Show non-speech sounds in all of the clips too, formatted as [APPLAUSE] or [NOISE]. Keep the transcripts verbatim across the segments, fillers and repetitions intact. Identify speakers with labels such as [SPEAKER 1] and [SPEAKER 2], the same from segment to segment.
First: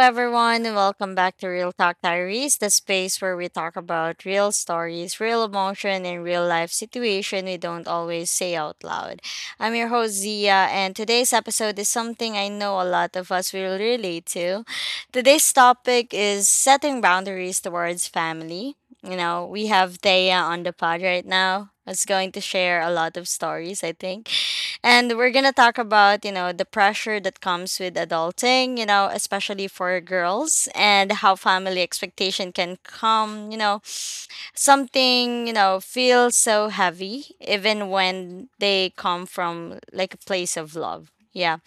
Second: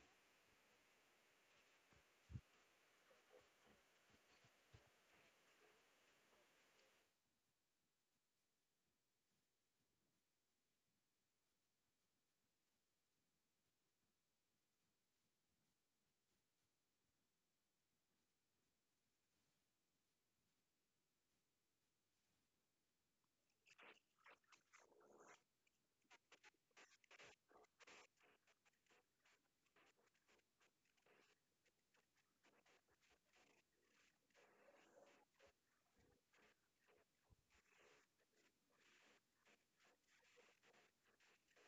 [SPEAKER 1] everyone, and welcome back to Real Talk Diaries, the space where we talk about real stories, real emotion, and real life situation we don't always say out loud. I'm your host Zia, and today's episode is something I know a lot of us will relate to. Today's topic is setting boundaries towards family. You know, we have Thea on the pod right now. Is going to share a lot of stories, I think. And we're going to talk about, you know, the pressure that comes with adulting, you know, especially for girls, and how family expectation can come, you know, something, you know, feels so heavy even when they come from like a place of love. Yeah.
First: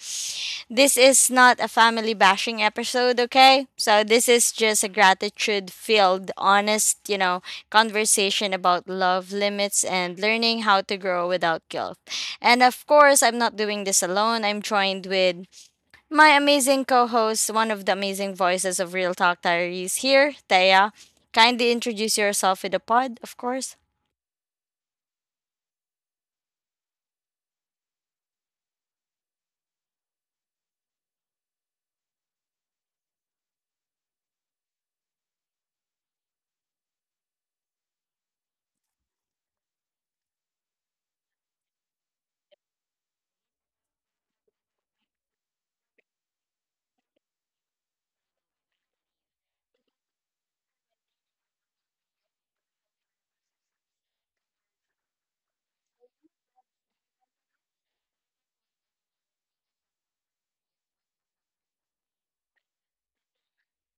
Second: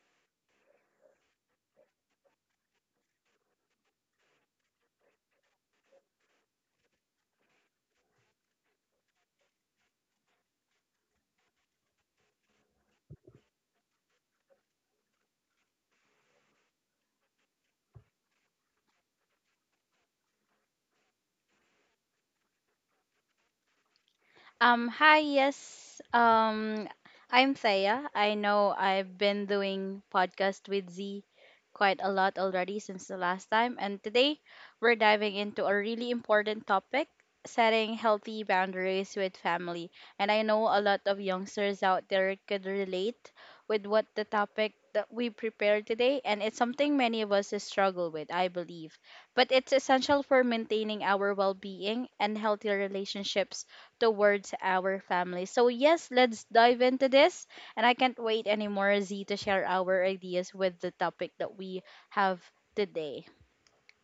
[SPEAKER 1] This is not a family bashing episode, okay? So this is just a gratitude filled, honest, you know, conversation about love, limits, and learning how to grow without guilt. And of course, I'm not doing this alone. I'm joined with my amazing co host, one of the amazing voices of Real Talk Diaries here, Thea. Kindly introduce yourself with the pod, of course.
[SPEAKER 2] Um, hi, yes. Um, I'm Thea. I know I've been doing podcast with Z quite a lot already since the last time, and today we're diving into a really important topic, setting healthy boundaries with family. And I know a lot of youngsters out there could relate with what the topic that we prepared today, and it's something many of us struggle with, I believe. But it's essential for maintaining our well-being and healthy relationships towards our family. So, yes, let's dive into this. And I can't wait anymore, Z, to share our ideas with the topic that we have today.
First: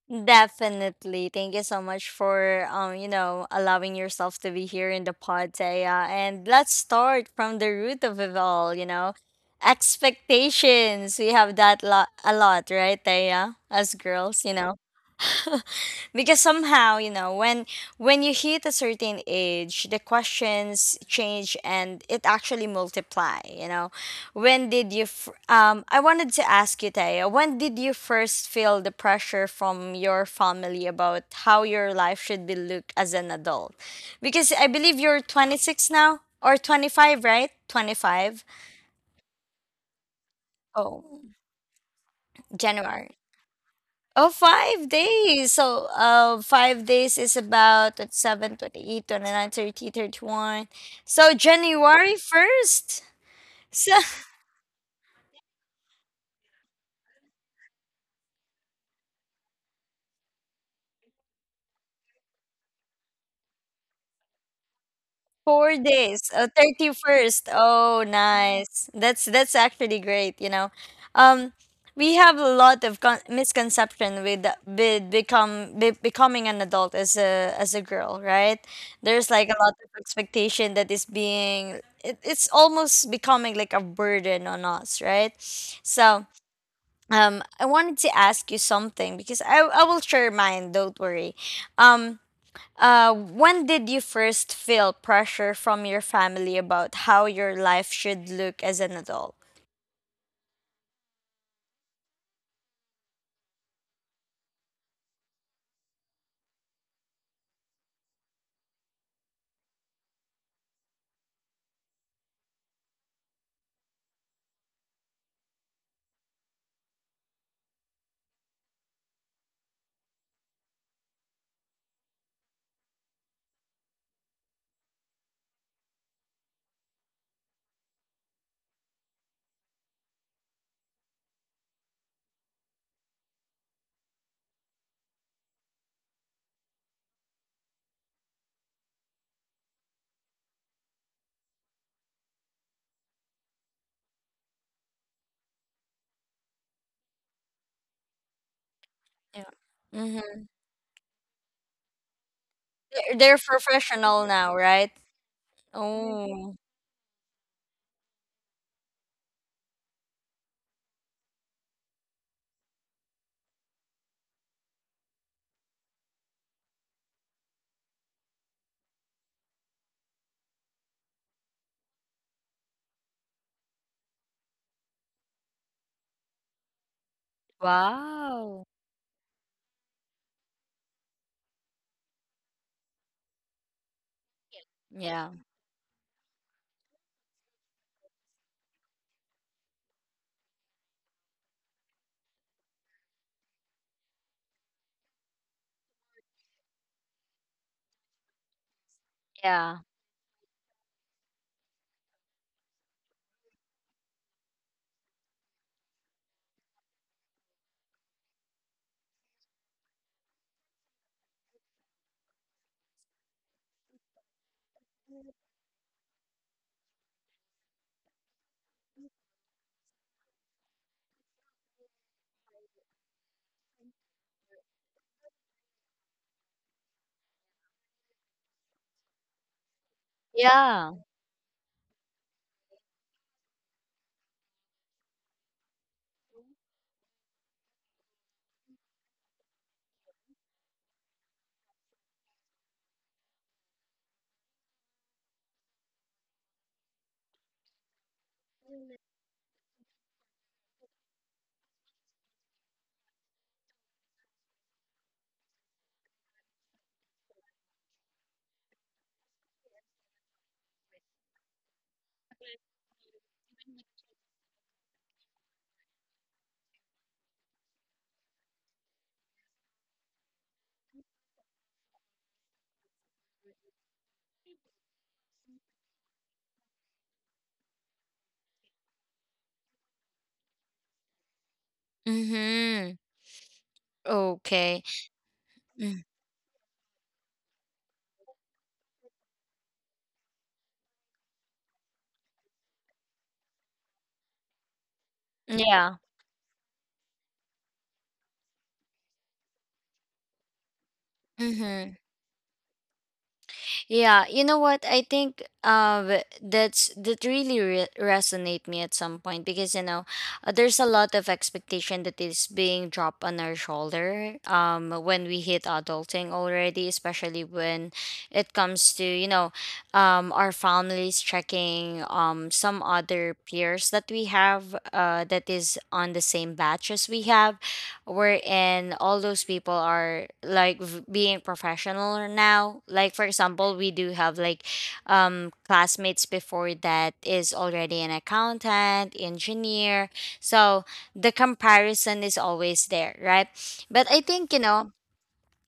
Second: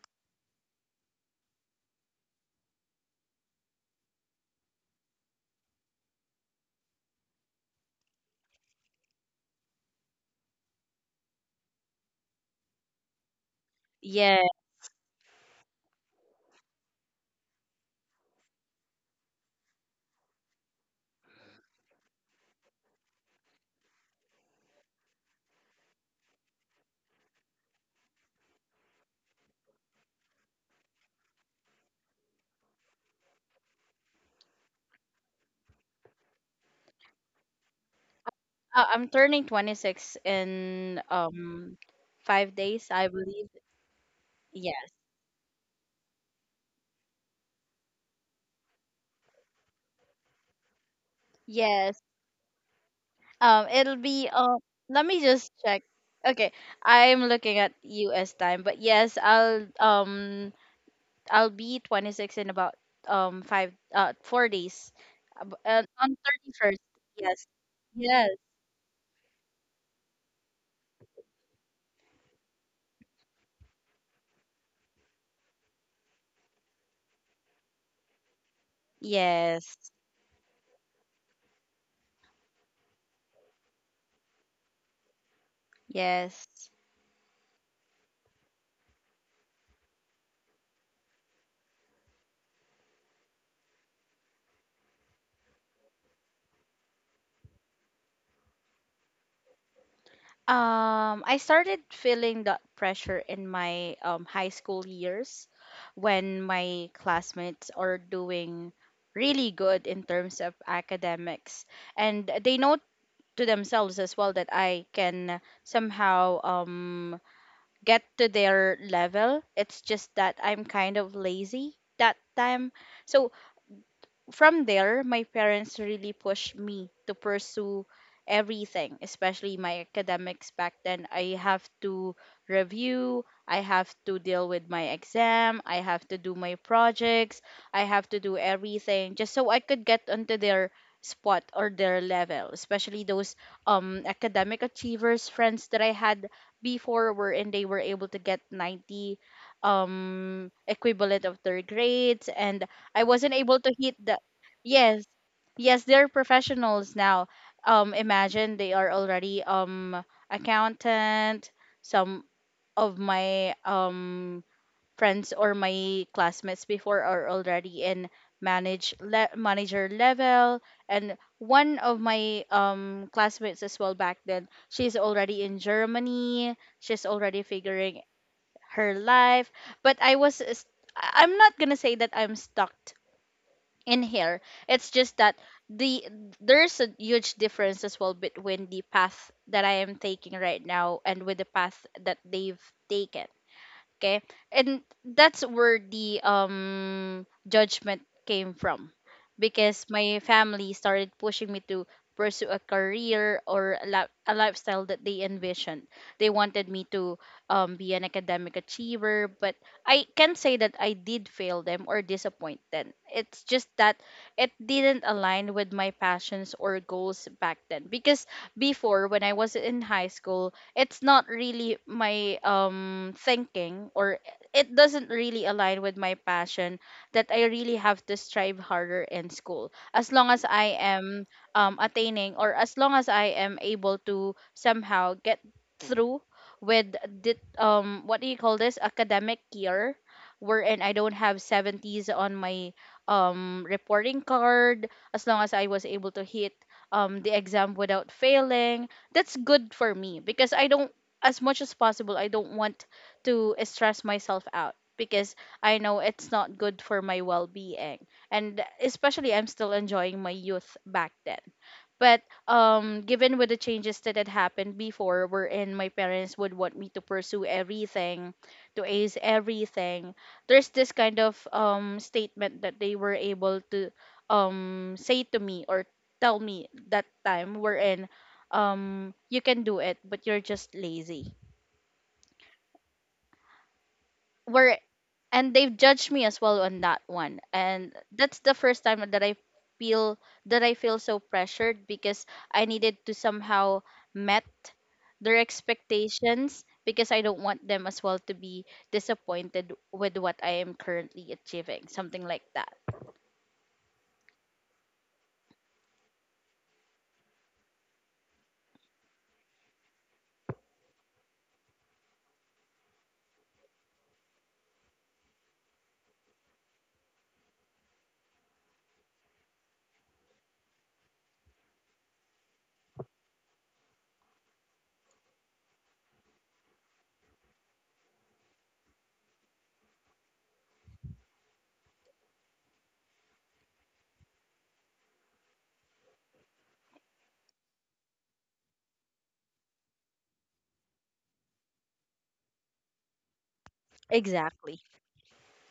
[SPEAKER 1] Definitely. Thank you so much for um, you know, allowing yourself to be here in the pod, Taya. And let's start from the root of it all, you know. Expectations. We have that lot a lot, right, Taya? As
[SPEAKER 2] Yeah,
[SPEAKER 1] girls, you know. [LAUGHS] Because somehow, you know when when you hit a certain age, the questions change, and it actually multiply. you know when did you f- um I wanted to ask you, Taya, when did you first feel the pressure from your family about how your life should be looked as an adult? Because I believe you're twenty-six now, or twenty-five, right? twenty-five.
[SPEAKER 2] uh, I'm turning twenty-six in
[SPEAKER 1] Oh,
[SPEAKER 2] um five days, I
[SPEAKER 1] January.
[SPEAKER 2] believe.
[SPEAKER 1] Oh, five
[SPEAKER 2] Yes,
[SPEAKER 1] days. So, uh, five days is about twenty-seven, twenty-eight, twenty-nine, thirty, thirty-one. So,
[SPEAKER 2] yes.
[SPEAKER 1] January first. [LAUGHS]
[SPEAKER 2] Um,
[SPEAKER 1] So,
[SPEAKER 2] it'll be um. Let me just check. Okay, I'm looking at U S time, but yes, I'll um I'll be twenty-six in about um five uh four days. Ab-
[SPEAKER 1] four
[SPEAKER 2] Uh, on
[SPEAKER 1] days. Oh,
[SPEAKER 2] thirty-first. Yes.
[SPEAKER 1] thirty-first. Oh, Mm.
[SPEAKER 2] Yes.
[SPEAKER 1] nice. That's that's actually great, you know. Um we have a lot of con- misconception with, the- with become be- becoming an adult as a as a girl, right? There's like a lot of
[SPEAKER 2] Yes.
[SPEAKER 1] expectation that is being it, it's almost becoming like a burden on us, right? So,
[SPEAKER 2] Yes.
[SPEAKER 1] um I wanted to ask you something because I I will share mine, don't worry. Um uh, when did you first feel pressure from your family about how your life should look as an adult?
[SPEAKER 2] Um, I started feeling that pressure in my um, high school years when my classmates are doing really good in terms of academics. And they know to themselves as well that I can somehow um, get to their level. It's just that I'm kind of lazy that time. So from there, my parents really pushed me to pursue everything, especially my academics back then. I have to review, I have to deal with my exam, I have to do my projects, I have to do everything just so I could get onto their spot or their level, especially those um academic achievers friends that I had before wherein they were able to get ninety
[SPEAKER 1] Yeah. Mm-hmm.
[SPEAKER 2] um equivalent of their grades, and I
[SPEAKER 1] They're,
[SPEAKER 2] wasn't
[SPEAKER 1] they're
[SPEAKER 2] able to hit the.
[SPEAKER 1] professional now, right?
[SPEAKER 2] Yes. Yes, they're
[SPEAKER 1] Oh,
[SPEAKER 2] professionals now. Um, imagine they are already um accountant. Some of my um friends or my classmates before are already in manage le manager level, and one of my um classmates as well back then, she's already in Germany. She's already figuring
[SPEAKER 1] wow.
[SPEAKER 2] her life. But I was, s- I- I'm not gonna say that I'm stuck in here, it's just
[SPEAKER 1] Yeah.
[SPEAKER 2] that the there's a huge difference as well between the path that I am taking right now and with the path that they've taken. Okay. And that's where the um judgment came from,
[SPEAKER 1] Yeah.
[SPEAKER 2] because my family started pushing me to pursue a career or a, li- a lifestyle that they envisioned. They wanted me to um, be an academic achiever, but I can say that I did fail them or disappoint them. It's just that it didn't align with my passions or goals back then, because before when I was in high school, it's not really my um thinking, or it doesn't really align with my passion that I really have to strive harder in school, as long as I
[SPEAKER 1] Yeah.
[SPEAKER 2] am um attaining, or as long as I am able to somehow get through with the um what do you call this academic year wherein I don't have seventies on my um reporting card. As long as I was able to hit um the exam without failing, that's good for me, because I don't, as much as possible I don't want to stress myself out, because I know it's not good for my well-being, and especially I'm still enjoying my youth back then. But um, given with the changes that had happened before, wherein my parents would want me to pursue everything, to ace everything, there's this kind of um statement that they were able to um say to me or tell me that time, wherein um you can do it, but you're just lazy.
[SPEAKER 1] Mm-hmm.
[SPEAKER 2] We're
[SPEAKER 1] Okay.
[SPEAKER 2] and they've
[SPEAKER 1] Mm,
[SPEAKER 2] judged me as well on that one, and that's the first time that i feel that I feel so pressured, because I needed to somehow met their
[SPEAKER 1] yeah.
[SPEAKER 2] expectations, because I don't want them as well to be disappointed with what I am currently achieving,
[SPEAKER 1] Mm-hmm.
[SPEAKER 2] something like that.
[SPEAKER 1] Yeah, you know what? I think uh that's that really re- resonate me at some point, because you know uh, there's a lot of expectation that is being dropped on our shoulder um when we hit adulting already, especially when it comes to you know um our families checking um some other peers that we have uh that is on the same batch as we have, wherein all those people are like v- being professional now. Like for example, we do have like um classmates before that is already an accountant, engineer. So the comparison is always there, right? But I think you
[SPEAKER 2] Exactly.
[SPEAKER 1] know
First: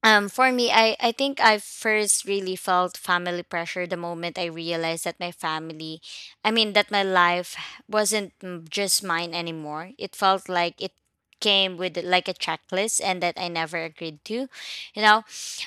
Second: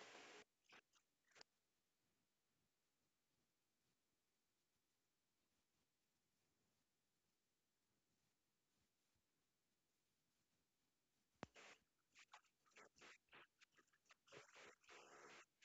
[SPEAKER 1] um, for me, I, I think I first really felt family pressure the moment I realized that my family, I mean, that my life wasn't, mm, just mine anymore. It felt like it came with like a checklist and that I never agreed to. You know,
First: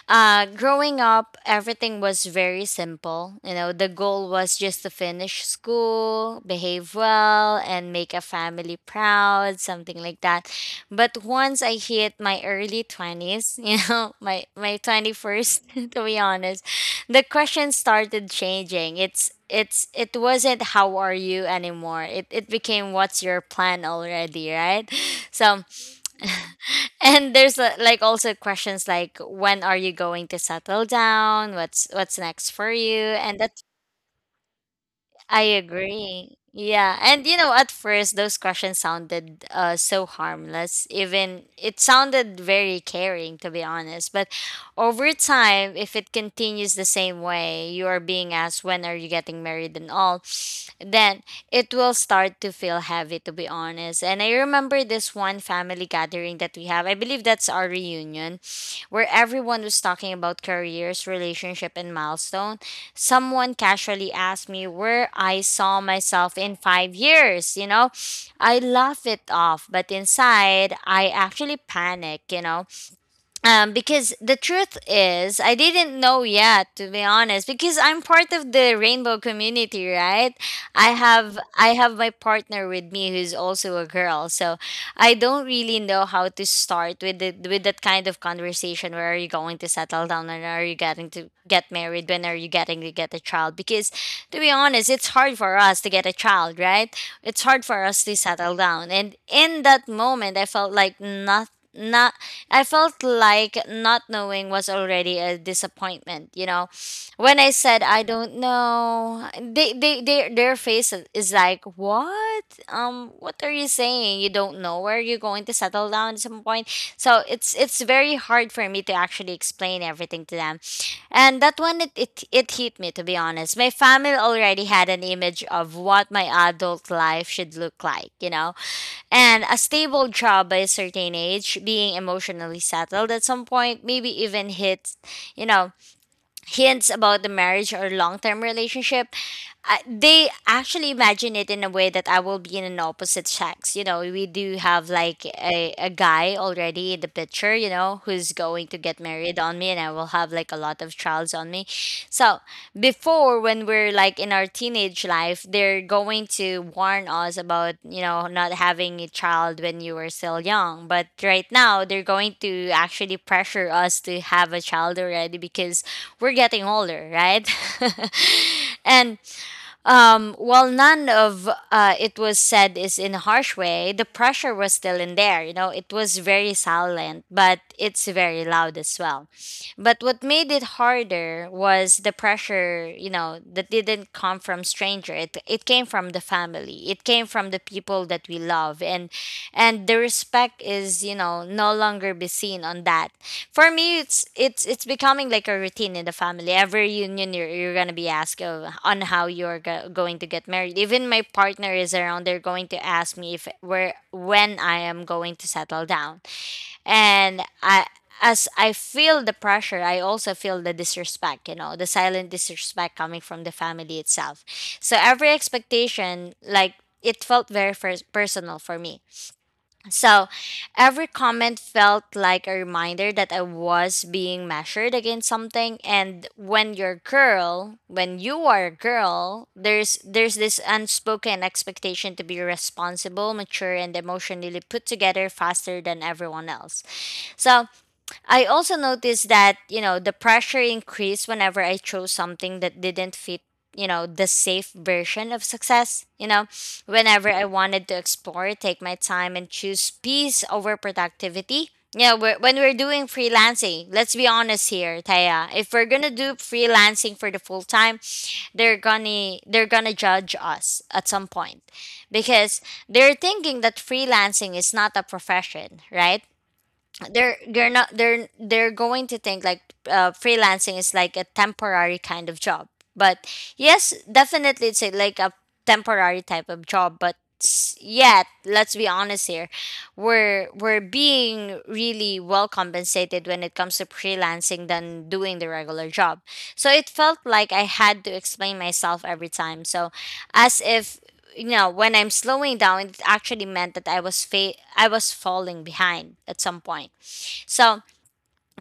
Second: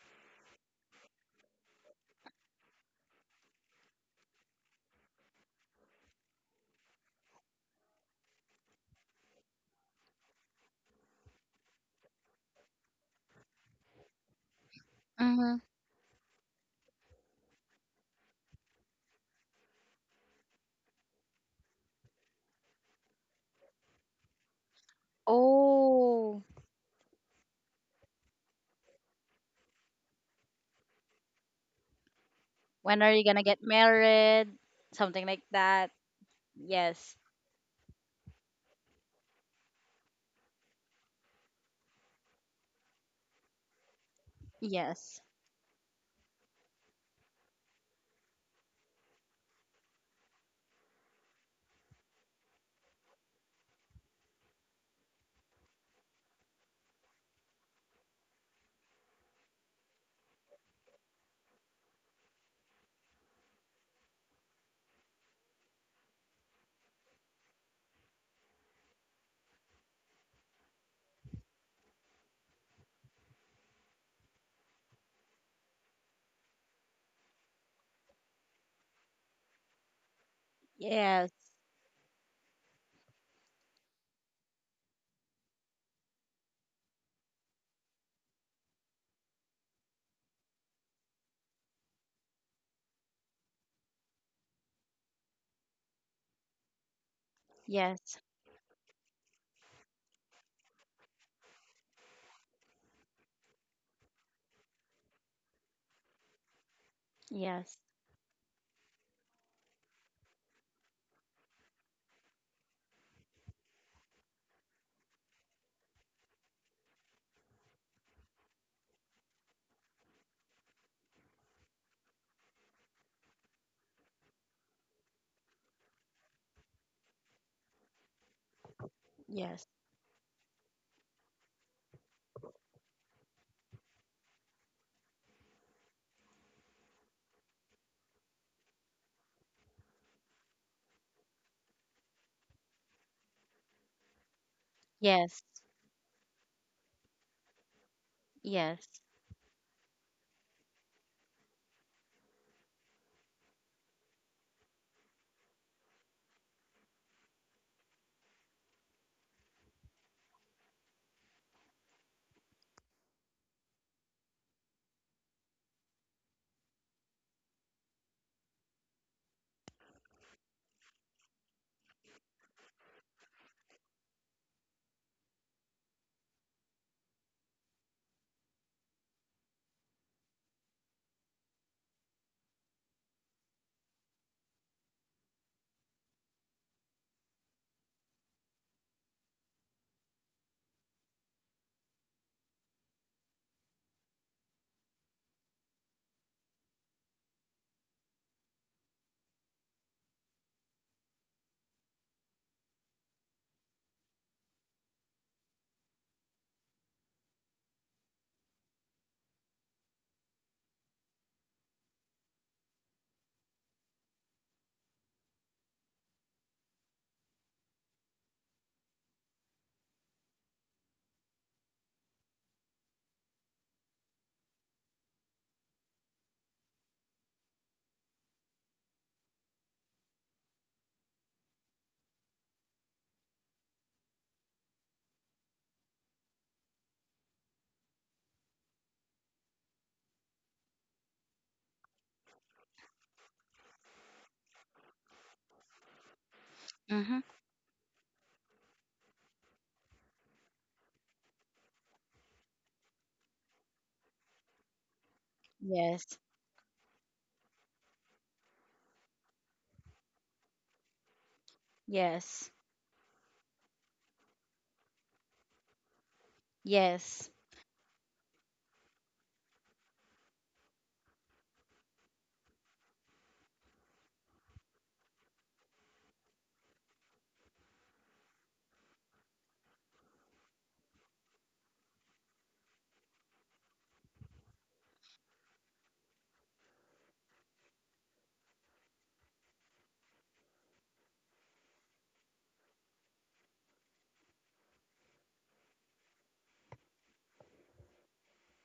[SPEAKER 1] uh, Growing up, everything was very simple. You know, the goal was just to finish school, behave well, and make a family proud, something like that. But once I hit my early twenties, [LAUGHS] you know, my, my
[SPEAKER 2] Mm-hmm.
[SPEAKER 1] twenty-first, [LAUGHS] to be honest, the question started changing. It's it's it wasn't how are you anymore. It it became what's your plan already, right? So, [LAUGHS]
[SPEAKER 2] Oh,
[SPEAKER 1] and there's uh, like also questions like when are you going to settle down, what's what's next for
[SPEAKER 2] when are
[SPEAKER 1] you,
[SPEAKER 2] you
[SPEAKER 1] and
[SPEAKER 2] gonna get
[SPEAKER 1] that.
[SPEAKER 2] married, something
[SPEAKER 1] I
[SPEAKER 2] like that.
[SPEAKER 1] agree. Yeah.
[SPEAKER 2] Yes,
[SPEAKER 1] And you know, at first those questions sounded uh so harmless. Even it sounded very caring to be honest. But over
[SPEAKER 2] yes,
[SPEAKER 1] time, if it continues the same way, you are being asked when are you getting married and all, then it will start to feel heavy to be honest. And I remember this one family gathering that we have. I believe that's our reunion where everyone was talking about careers, relationship and milestone. Someone casually asked me where I saw myself in five years, you know, I laugh it off, but inside I actually panic, you know um, because the truth is, I didn't know yet, to be honest, because I'm part of the rainbow community, right? I
[SPEAKER 2] yes,
[SPEAKER 1] have I have my partner with me who's also a girl, so I don't really know how to start with the, with that kind of conversation. Where are you going to settle down, and are you getting to get married? When are you getting to get a child? Because to be honest, it's hard for us to get a child, right? It's hard for us to
[SPEAKER 2] yes,
[SPEAKER 1] settle down, and in that moment, I felt like nothing. I felt like not knowing was already a disappointment, you know. When I
[SPEAKER 2] yes,
[SPEAKER 1] said I don't know, they they, they their face is like, "What? Um what are you saying? You don't know where you're going to settle down at some point." So it's it's very hard for me to actually explain everything to them. And that one it, it it hit me to be honest. My family already had an image of what my adult life should look like, you know And a
[SPEAKER 2] yes,
[SPEAKER 1] stable job by a certain age, being emotionally settled at some point, maybe even hit, you know, hints about the marriage or long-term relationship. Uh, they actually imagine it in a way that I will be in an opposite sex. You know we do have like
[SPEAKER 2] yes.
[SPEAKER 1] a, a guy already in the picture, you know who's going to
[SPEAKER 2] Yes.
[SPEAKER 1] get married on me, and I will have like a lot of trials on me. So before when we're like in our teenage life they're going to warn us about you know not having a child when you were still young, but right now they're going to actually pressure us to have a child already because we're getting older, right? [LAUGHS] And um, while none of uh, it was said is in a harsh way, the pressure was still in there. You know, it was very silent, but it's very loud as well. But what made it harder was the pressure, you know, that didn't come from stranger. It, it came from the family. It came from the people that we love, and and the respect is, you know, no longer be seen on that. For me, it's it's it's becoming like a routine in the family. Every reunion, you're, you're gonna be asked of, on how you're go- going to get married. Even my partner is around. They're going to ask me if where when I am going to settle down. And I, as I feel the pressure, I also feel the disrespect. You know, the silent disrespect coming from the family itself. So every expectation, like it felt very first personal for me. So every comment felt like a reminder that I was being measured against something, and when you're a girl, when you are a girl, there's there's this unspoken expectation to be responsible, mature and emotionally put together faster than everyone else. So I also noticed that, you know, the pressure increased whenever I chose something that didn't fit, you know, the safe version of success. You know,
[SPEAKER 2] Mm-hmm.
[SPEAKER 1] whenever I wanted to explore, take my time and choose peace over productivity. Yeah, we're, when we're doing freelancing, let's be honest here, Taya. If we're gonna
[SPEAKER 2] Yes.
[SPEAKER 1] do freelancing for the full time, they're gonna they're gonna judge us at some point
[SPEAKER 2] Yes.
[SPEAKER 1] because they're thinking that freelancing is not a profession, right?
[SPEAKER 2] Yes.
[SPEAKER 1] they're they're not they're they're going to think like uh, freelancing is like a temporary kind of job. But yes definitely it's a, like a temporary type of job, but s- yet let's be honest here, we're we're being really well compensated when it comes to freelancing than doing the regular job. So it felt like I had to explain myself every time, so as if you know when I'm slowing down it actually meant that i was fa- I was falling behind at some point. So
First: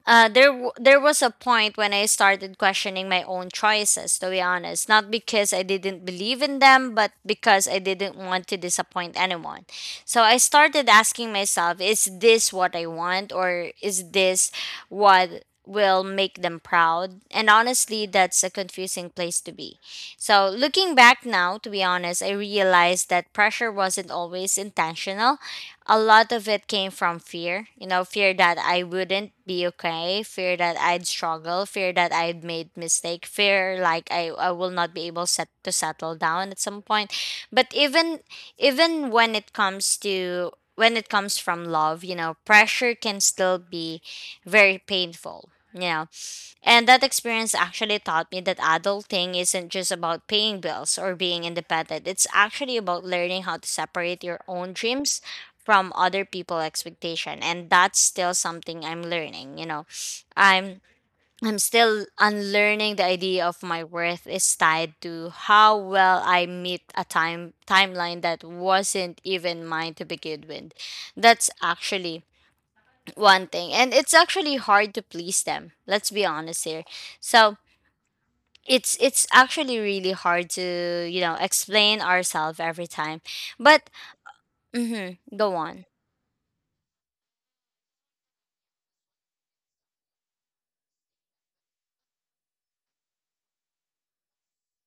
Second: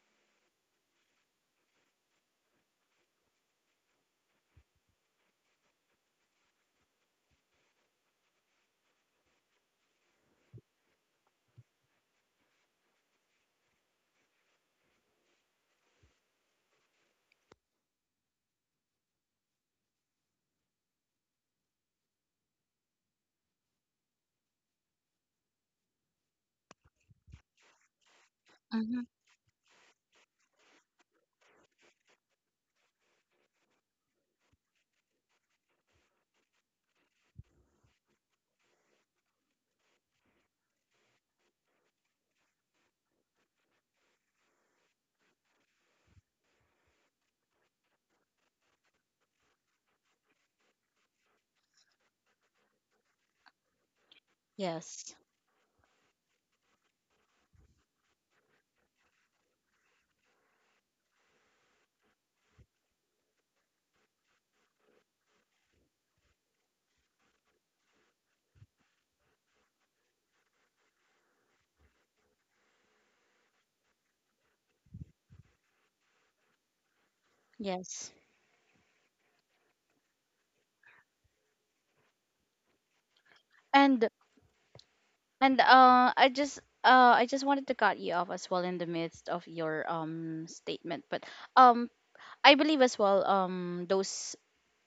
[SPEAKER 1] uh, there, w- there was a point when I started questioning my own choices. To be honest, not because I didn't believe in them, but because I didn't want to disappoint anyone. So I started asking myself, "Is this what I want, or is this what will make them proud?" And honestly, that's a confusing place to be. So looking back now, to be honest, I realized that pressure wasn't always intentional. A lot of it came from fear, you know fear that I
[SPEAKER 2] Mm-hmm.
[SPEAKER 1] wouldn't be okay, fear that I'd struggle, fear that I'd made mistake, fear like i, I will not be able set, to settle down at some point. But even even when it comes to when it comes from love, you know pressure can still be very painful, you know and that experience actually taught me that adulting isn't just about paying bills or being independent. It's actually about learning how to separate your own
[SPEAKER 2] Yes.
[SPEAKER 1] dreams from other people's expectation. And that's still something I'm learning, you know. I'm I'm still unlearning the idea of my worth is tied to how well I meet a time timeline that wasn't even mine to begin with. That's actually one thing, and it's actually hard to please them, let's be honest here. So
[SPEAKER 2] Yes.
[SPEAKER 1] it's it's actually really hard to you know explain ourselves every time. But
[SPEAKER 2] And
[SPEAKER 1] mm-hmm, go
[SPEAKER 2] and
[SPEAKER 1] on.
[SPEAKER 2] uh I just uh I just wanted to cut you off as well in the midst of your um statement. But um I believe as well, um those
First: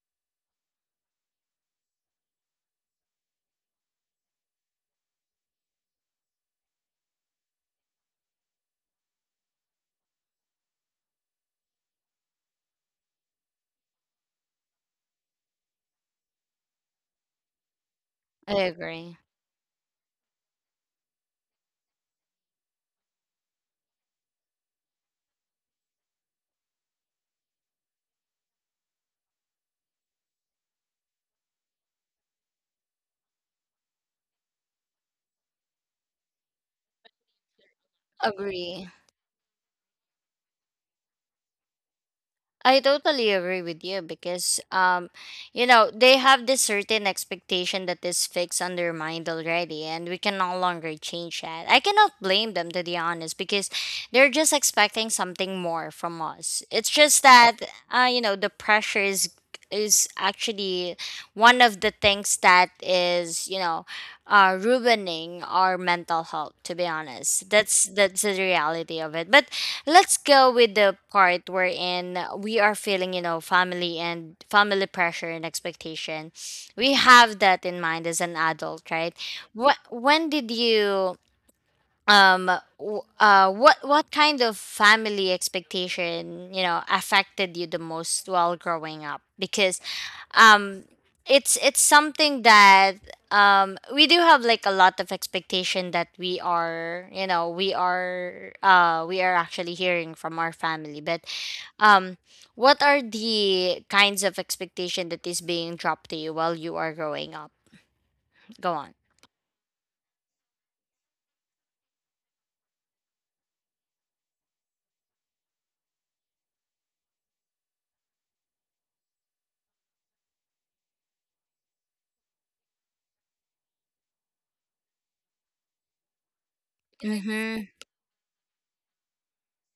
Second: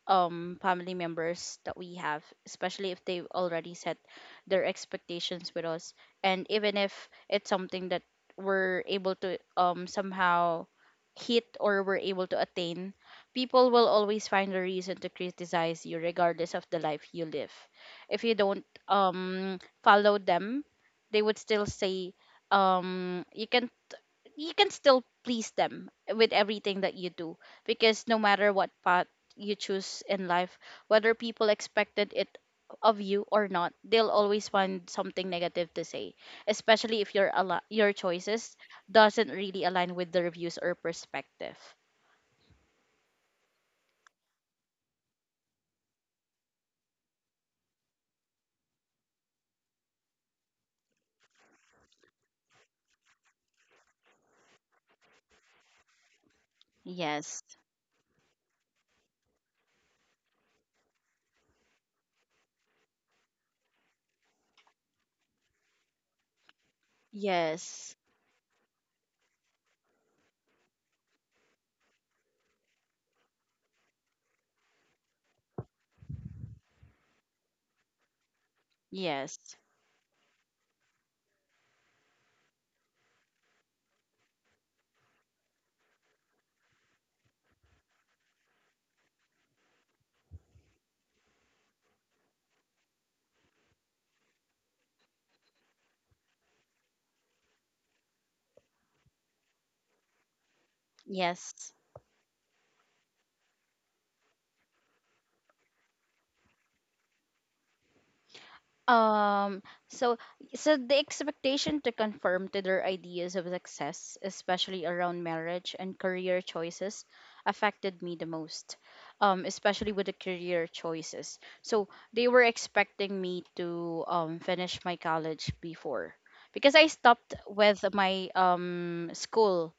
[SPEAKER 2] um family members that we have, especially if they've already set their expectations with us, and even if it's something that we're able to um somehow hit or we're able to attain, people will always find a reason to criticize you regardless of the life you live. If you don't
[SPEAKER 1] I agree.
[SPEAKER 2] um follow them, they would still say, um you can, you can still please them with everything that you do, because no matter what path you choose in life, whether people expected it of you or not, they'll always find something negative to say, especially if your al- your choices
[SPEAKER 1] Agree.
[SPEAKER 2] doesn't really align with their views or perspective.
[SPEAKER 1] I totally agree with you because um you know they have this certain expectation that is fixed on their mind already, and we can no longer change that. I cannot blame them, to be honest, because they're just expecting something more from us. It's just
[SPEAKER 2] Yes,
[SPEAKER 1] that uh you know the pressure is is actually one of the things that is you know uh ruining our mental health, to be honest. that's
[SPEAKER 2] yes,
[SPEAKER 1] that's the reality of it. But let's go with the part wherein we are feeling, you know, family and family pressure and expectation. We have that in mind as an adult, right?
[SPEAKER 2] yes,
[SPEAKER 1] What When did you um w- uh what what kind of family expectation you know affected you the most while growing up? Because um it's it's something that um we do have like a lot of expectation that we are you know we are uh we are actually hearing from our family. But
[SPEAKER 2] yes.
[SPEAKER 1] um what are the kinds of expectation that is being dropped to you while you are growing up? Go on.
[SPEAKER 2] Um, so so the expectation to conform to their ideas of success, especially around marriage and career choices, affected me the most. Um, especially with the career choices. So they were expecting me to um finish my college before, because I stopped
[SPEAKER 1] Mhm.
[SPEAKER 2] with my um school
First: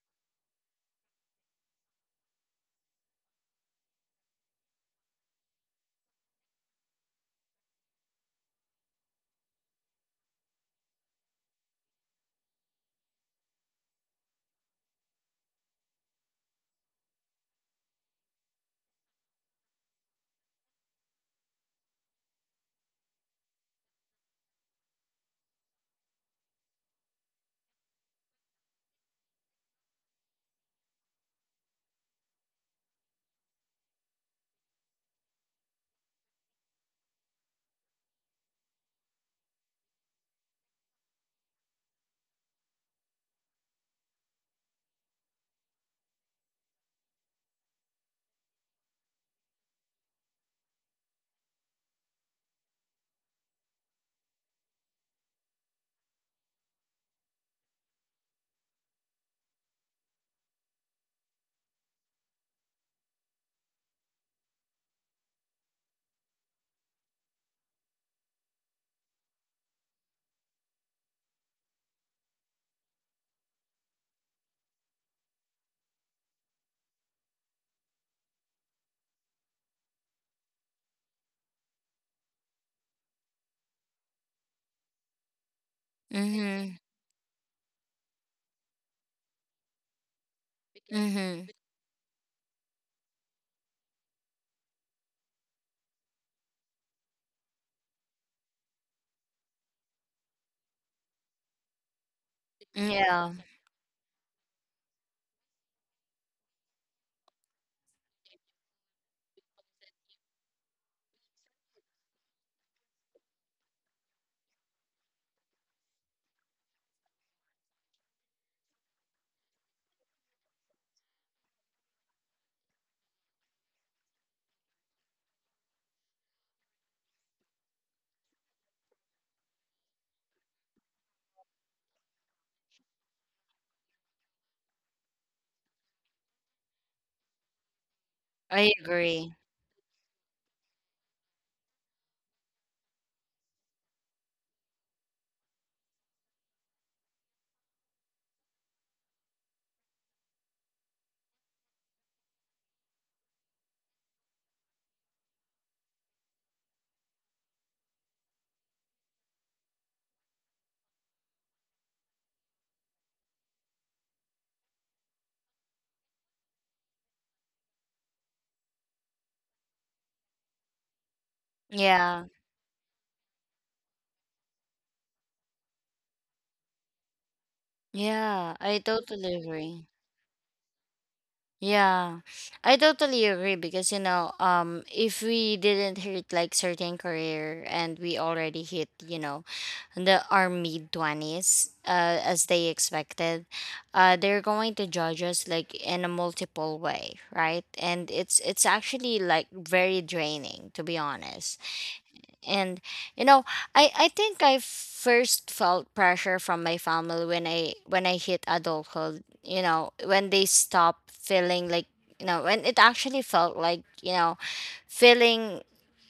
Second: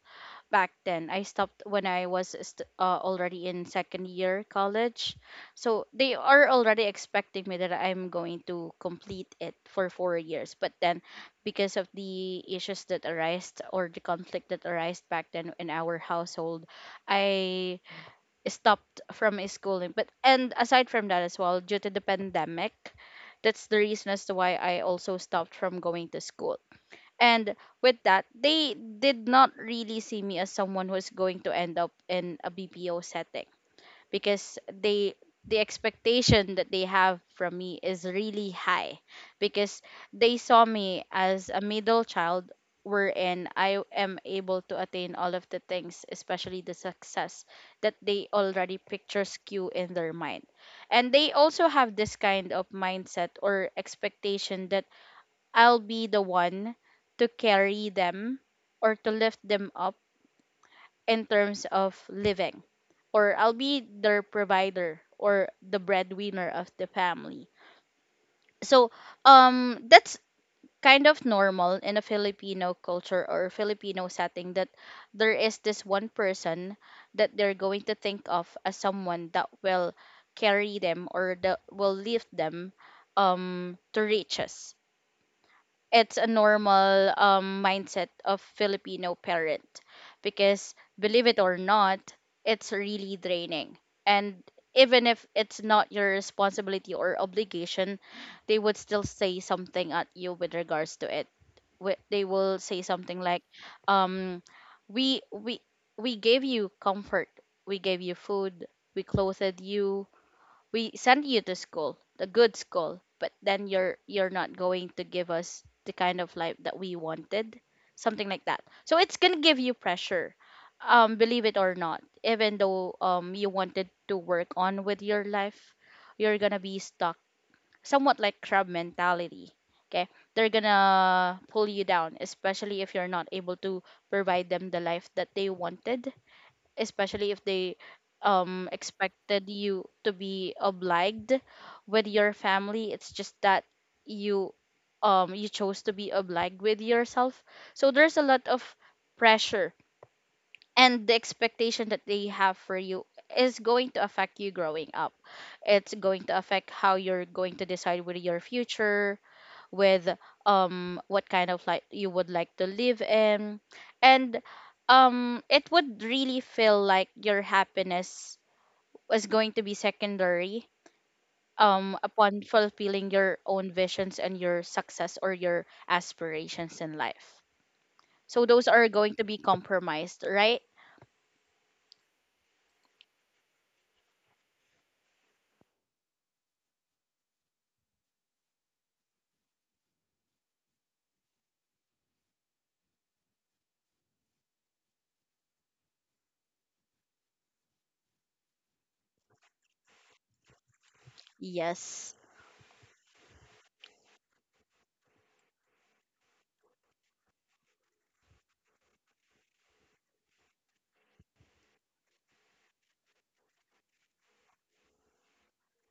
[SPEAKER 2] back then. I stopped when I was st- uh, already in second year college. So they are already expecting me that I'm going to complete it for four years. But then, because of the issues that arose or the conflict that arose back then in our household, I stopped from schooling. But and aside from that as well, due to the pandemic, that's the reason as to why I also stopped from going to school. And with that, they did not really see me as someone who's going to end up in a B P O setting, because they the expectation that they have from me is really high, because they saw me as a middle child wherein I am able to attain all of the things, especially the success that they already picture skew in their mind. And they also have this kind of mindset or expectation that I'll be the one to carry them or to lift them up in terms of living, or I'll be their provider or the breadwinner of the family. So, um, that's kind of normal in a Filipino culture or Filipino setting, that there is this one person that they're going to think of as someone that will carry them or that will lift them um to riches. It's a
[SPEAKER 1] Mhm.
[SPEAKER 2] normal um, mindset of Filipino parent, because believe it
[SPEAKER 1] Mhm.
[SPEAKER 2] or not, it's really draining. And even if it's not your responsibility or obligation, they would still say something at you with regards to it. Wh- They will say something
[SPEAKER 1] Yeah,
[SPEAKER 2] like, um, "We we we gave you comfort, we gave you food, we clothed you, we send you to school, the good school, but then you're you're not going to give us the kind of life that we wanted," something like that. So it's gonna give you pressure, um, believe it or not. Even though um you wanted to work on with your life, you're gonna be stuck, somewhat like crab mentality. Okay, they're gonna pull you down, especially if you're not able to provide them the life that they wanted, especially if they um
[SPEAKER 1] I agree.
[SPEAKER 2] expected you to be obliged with your family, it's just that you um you chose to be obliged with yourself. So there's a lot of pressure, and the expectation that they have for you is going to affect you growing up. It's going to affect how you're going to decide with your future, with um what kind of like you would like to live in. And um it would really feel like your happiness was going to be secondary um
[SPEAKER 1] Yeah.
[SPEAKER 2] upon fulfilling your own visions and your success or your aspirations in life,
[SPEAKER 1] Yeah,
[SPEAKER 2] so
[SPEAKER 1] I
[SPEAKER 2] those are
[SPEAKER 1] totally
[SPEAKER 2] going to be
[SPEAKER 1] agree.
[SPEAKER 2] compromised, right?
[SPEAKER 1] Yeah. I totally agree because you know, um if we didn't hit like certain career and we already hit, you know, the our mid twenties uh as they expected, uh they're going to judge us like in a multiple way, right? And it's it's actually like very draining, to be honest.
[SPEAKER 2] Yes,
[SPEAKER 1] And you know i i think I first felt pressure from my family when i when i hit adulthood, you know when they stopped feeling like you know when it actually felt like you know feeling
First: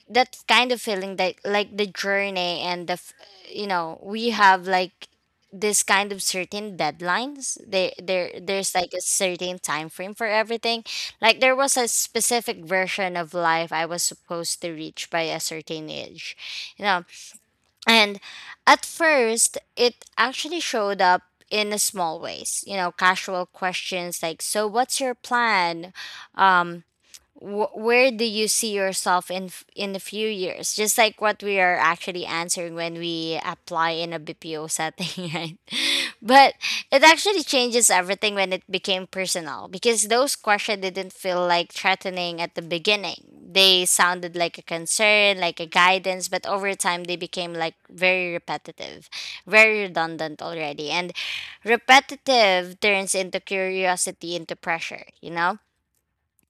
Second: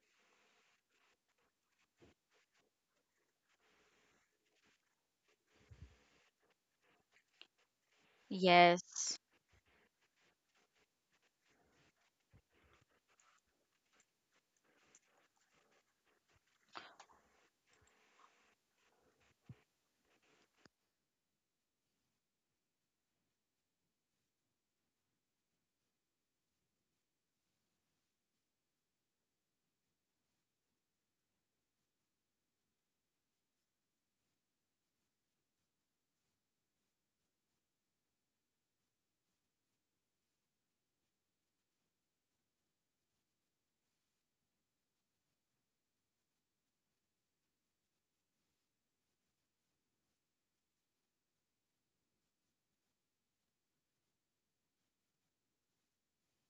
[SPEAKER 1] that kind of feeling that like the journey and the f- you know we have like this kind of certain deadlines. There there there's like a
[SPEAKER 2] yes,
[SPEAKER 1] certain time frame for everything, like there was a specific version of life I was supposed to reach by a certain age, you know and at first it actually showed up in a small ways, you know casual questions like, "So what's your plan? um wh- where do you see yourself in f- in a few years?" Just like what we are actually answering when we apply in a BPO setting [LAUGHS] right? But it actually changes everything when it became personal, because those questions didn't feel like threatening at the beginning. They sounded like a concern, like a guidance. But over time they became like very repetitive, very redundant already. And repetitive turns into curiosity into pressure, you know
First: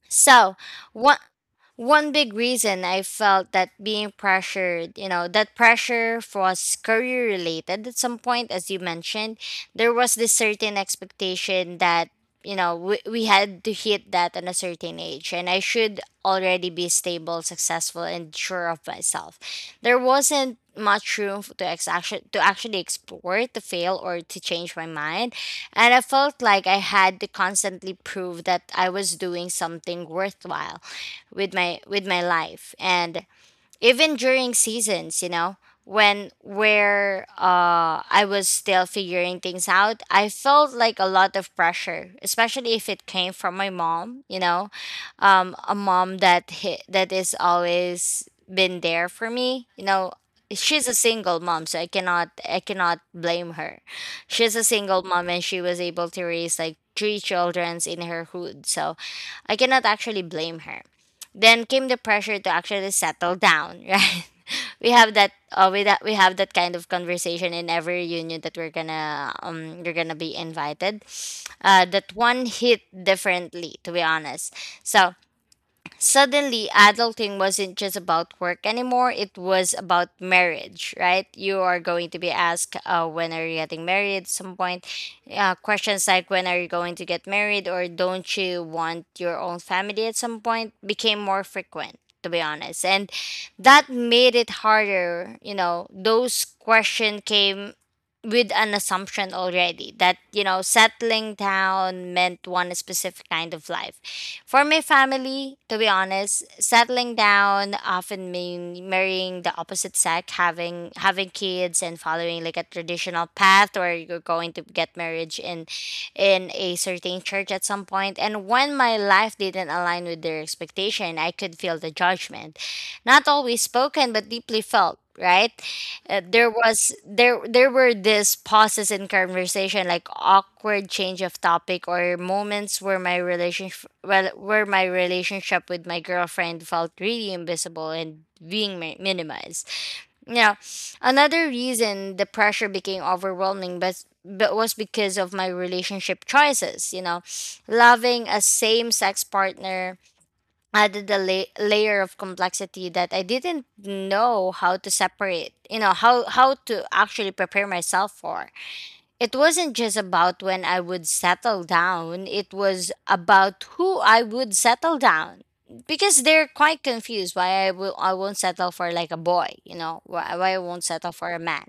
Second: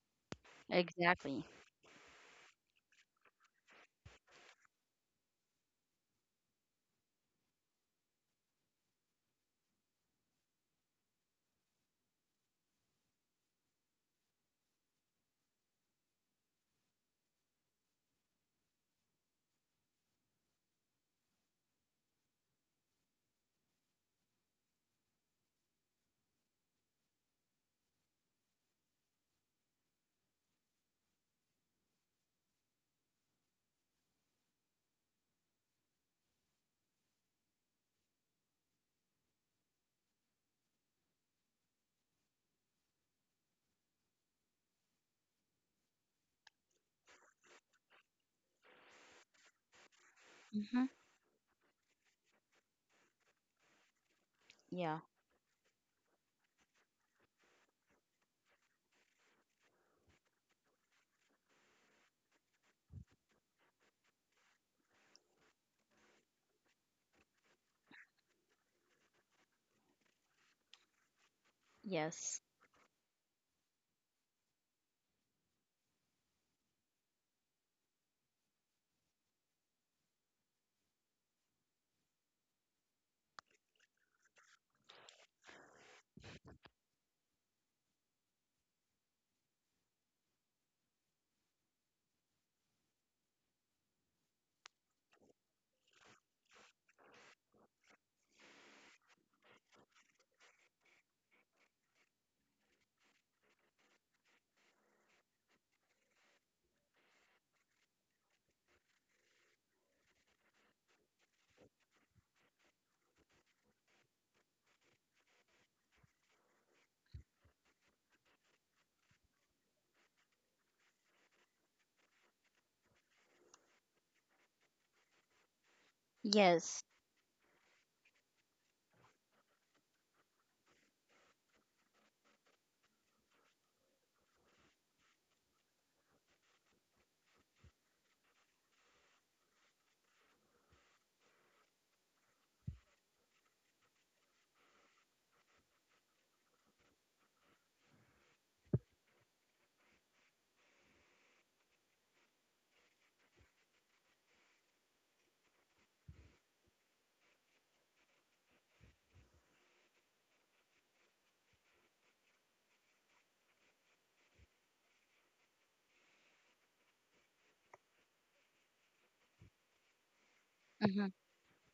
[SPEAKER 1] so what
[SPEAKER 2] exactly.
[SPEAKER 1] one big reason I felt that being pressured, you know, that pressure was career related at some point. As you mentioned, there was this certain expectation that, you know, we, we had to hit that at a certain age, and I should already be stable, successful, and sure of myself. There wasn't much room f- to ex- actu- to actually explore, to fail, or to change my mind. And I felt like I had to constantly prove that I was doing something worthwhile with my with my life. And even during seasons, you know when where uh I was still figuring things out, I felt like a lot of pressure, especially if it came from my mom, you know um A mom that hi- that is always been there for me, you know
[SPEAKER 2] Mm-hmm.
[SPEAKER 1] she's a single mom, so i cannot i cannot blame her. She's a
[SPEAKER 2] Yeah.
[SPEAKER 1] single mom and she was able to raise like three children in her hood, so I cannot actually blame her. Then came the pressure to actually settle down, [LAUGHS] right? We have that uh, we that we have that kind of conversation in every reunion that we're gonna um you're gonna be invited. Uh, that
[SPEAKER 2] Yes,
[SPEAKER 1] one hit differently, to be honest. So Suddenly, adulting wasn't just about work anymore, it was about marriage, right? You are going to be asked, uh, when are you getting married at some point? Uh, questions like, when are you going to get married, or don't you want your own family at some point, became more frequent, to be honest. And that made it harder, you know, those questions came with an assumption already that, you know, settling down meant one specific kind of life. For my family, to be honest, settling down often mean marrying the opposite sex, having having kids, and following like a traditional path where you're going to get marriage in in a certain church at some point. And when my life didn't align with their expectation, I could feel the judgment. Not always spoken but deeply felt, right? uh, there
[SPEAKER 2] yes.
[SPEAKER 1] was there there were these pauses in conversation, like awkward change of topic, or moments where my relationship, well where my relationship with my girlfriend felt really invisible and being mi- minimized. Now, another reason the pressure became overwhelming but but was because of my relationship choices, you know, loving a same sex partner, added a la- layer of complexity that I didn't know how to separate, you know, how how to actually prepare myself for. It wasn't just about when I would settle down, it was about who I would settle down. Because they're quite confused why I will I won't settle for like a boy, you know, why, why I won't
[SPEAKER 2] Mm-hmm.
[SPEAKER 1] settle for a man,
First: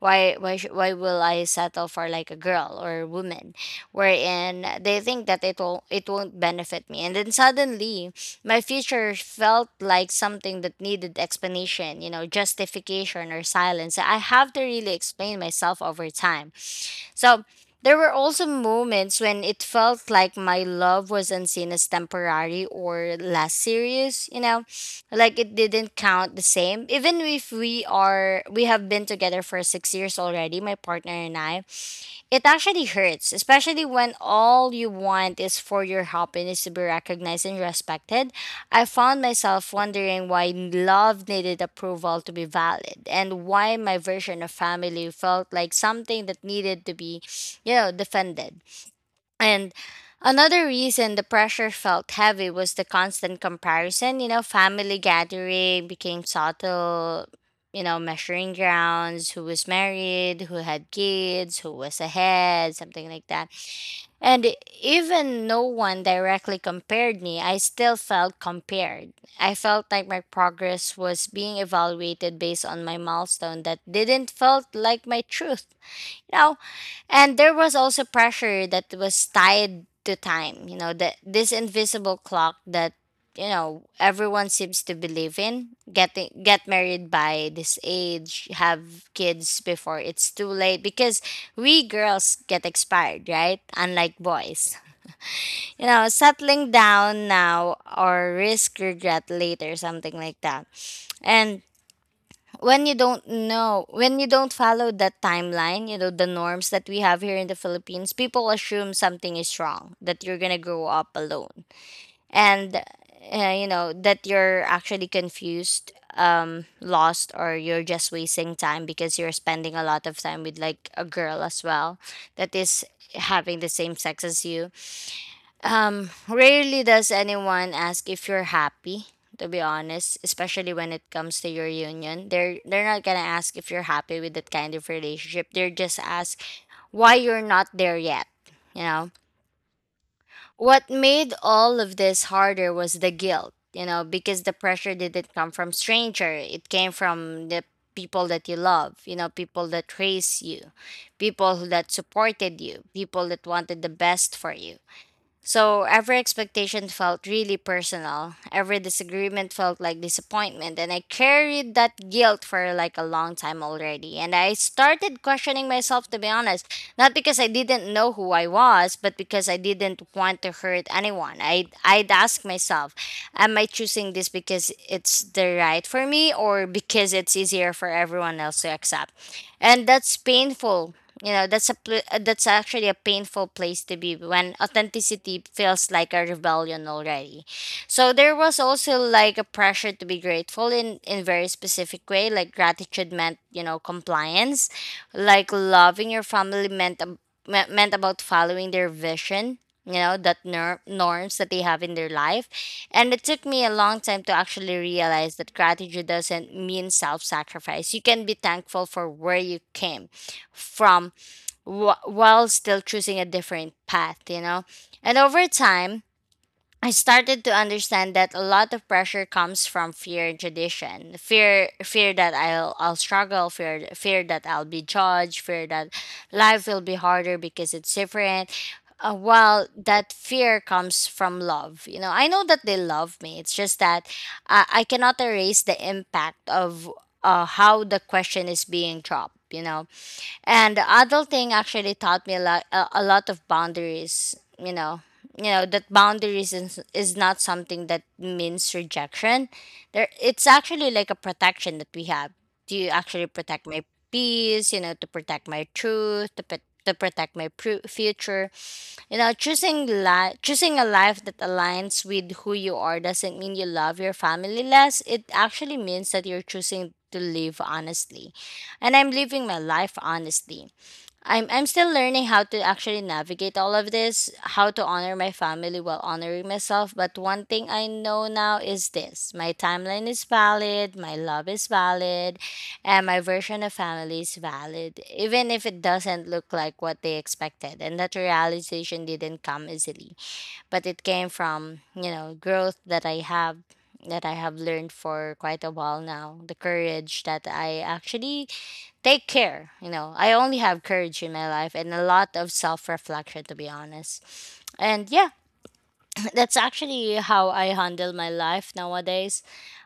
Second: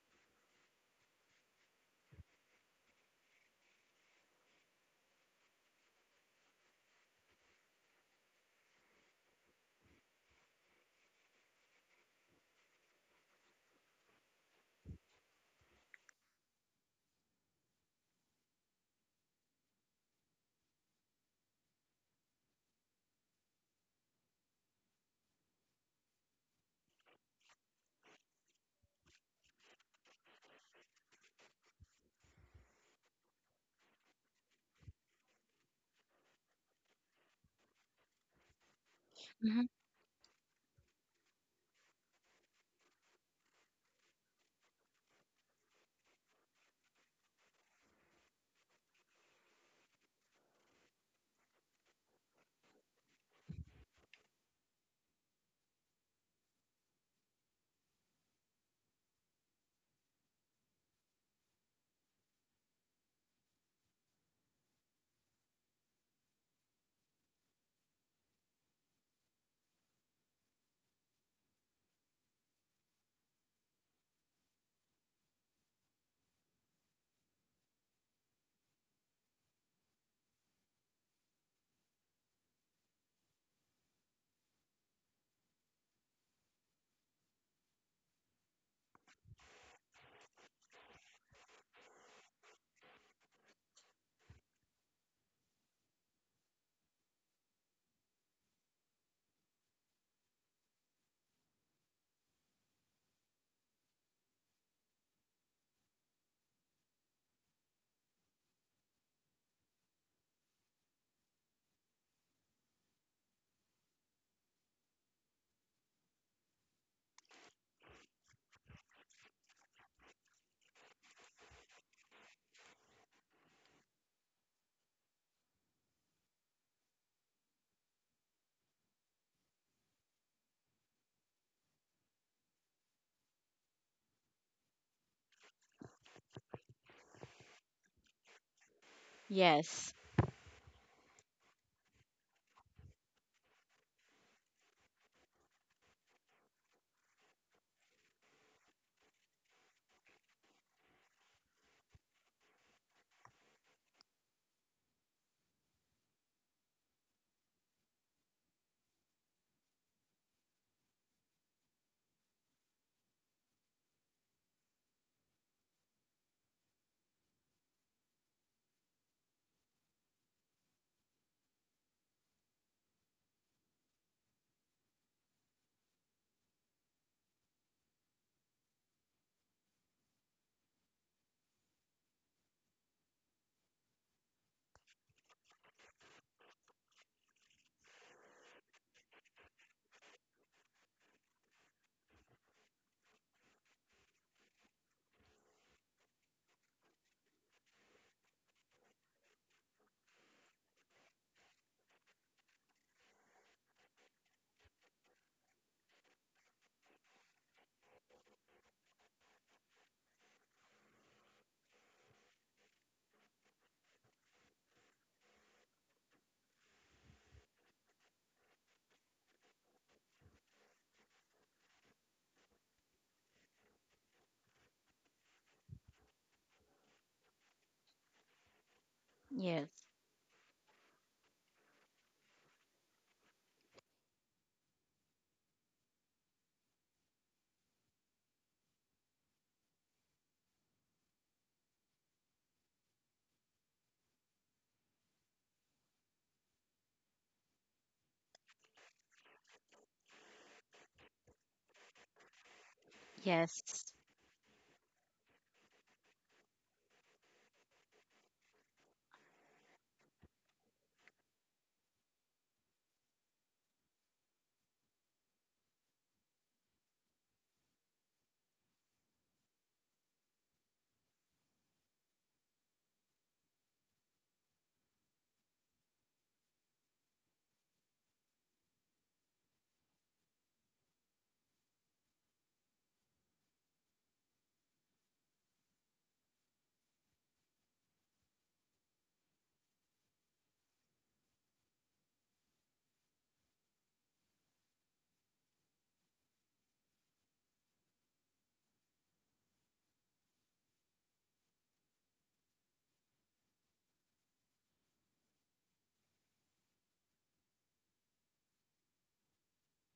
[SPEAKER 1] why why sh- why will I settle for like a girl or a woman, wherein they think that it will it won't benefit me, and then suddenly my future felt like something that needed explanation, you know, justification, or silence. I have to really explain myself over time. So there were also moments when it felt like my love was unseen as temporary or less serious, you know, like it didn't count the same. Even if we are, we have been together for six years already, my partner and I, it actually hurts, especially when all you want is for your happiness to be recognized and respected. I found
[SPEAKER 2] Mm-hmm.
[SPEAKER 1] myself wondering why love needed approval to be valid, and why my version of family felt like something that needed to be, you know, defended. And another reason the pressure felt heavy was the constant comparison. You know, family gathering became subtle, you know, measuring grounds. Who was married, who had kids, who was ahead, something like that. And even no one directly compared me, I still felt compared. I felt like my progress was being evaluated based on my milestone that didn't felt like my truth. You know. I And there was also pressure that was tied to time, you know, that this invisible clock that, you know, everyone seems to believe in. Getting get married by this age, have kids before it's too late, because we girls get expired, right? Unlike boys. [LAUGHS] You know, settling down now or risk regret later, something like that. And when you don't know when you don't follow that timeline, you know, the norms that we have here in the Philippines, people assume something is wrong, that you're gonna grow up alone. And uh, you know, that you're actually confused, um lost, or you're just wasting time, because you're spending a lot of time with like a girl as well that is having the same sex as you. Um, rarely does anyone ask if you're happy, to be honest, especially when it comes to your union. They're they're not gonna ask if you're happy with that kind of relationship. They're just ask why you're not there yet. You know?
[SPEAKER 2] Yes,
[SPEAKER 1] What made all of this harder was the guilt, you know, because the pressure didn't come from stranger. It came from the people that you love, you know, people that raised you, people that supported you, people that wanted the best for you. So every expectation felt really personal. Every disagreement felt like disappointment. And I carried that guilt for like a long time already. And I started questioning myself, to be honest. Not because I didn't know who I was, but because I didn't want to hurt anyone. I, I'd ask myself, am I choosing this because it's the right for me or because it's easier for everyone else to accept? And that's painful you know, that's a pl- uh, that's actually a painful place to be when authenticity feels like a rebellion already. So there was also like a pressure to be grateful in in very specific way. Like gratitude meant you know compliance, like loving your family meant ab- me- meant about following their vision. You know that nor- norms that they have in their life, and it took me a long time to actually realize that gratitude doesn't mean self sacrifice. You can be thankful for where you came from wh- while still choosing a different path, you know? And over time, I started to understand that a lot of pressure comes from fear and tradition. Fear fear that I'll I'll struggle, fear fear that I'll be judged, fear that life will be harder because it's different. Uh,
[SPEAKER 2] yes,
[SPEAKER 1] while that fear comes from love. You know, I know that they love me. It's just that I, I cannot erase the impact of uh, how the question is being dropped, you know. And adulting actually taught me a lot, a, a lot of boundaries, you know. You know that boundaries is, is not something that means rejection. There, it's actually like a protection that we have to actually
[SPEAKER 2] yes.
[SPEAKER 1] protect my peace, you know, to protect my truth, to, pr- to protect my pru- future. You know, choosing li- choosing a life that aligns with who you are doesn't mean you love your family less. It actually means that you're choosing to live honestly. And I'm living my life honestly. I'm I'm still learning how to actually navigate all of this, how to honor my family while honoring myself. But one thing I know now is this: my timeline is valid, my love is valid, and my version of family is valid, even if it doesn't look like what they expected. And that realization didn't come easily, but it came from, you know, growth that I have. That I have learned for quite a while now, the courage that I actually take care. You know, I only have courage in my life and a lot of self reflection, to be honest. And yeah, [CLEARS THROAT] that's actually how I handle my life nowadays.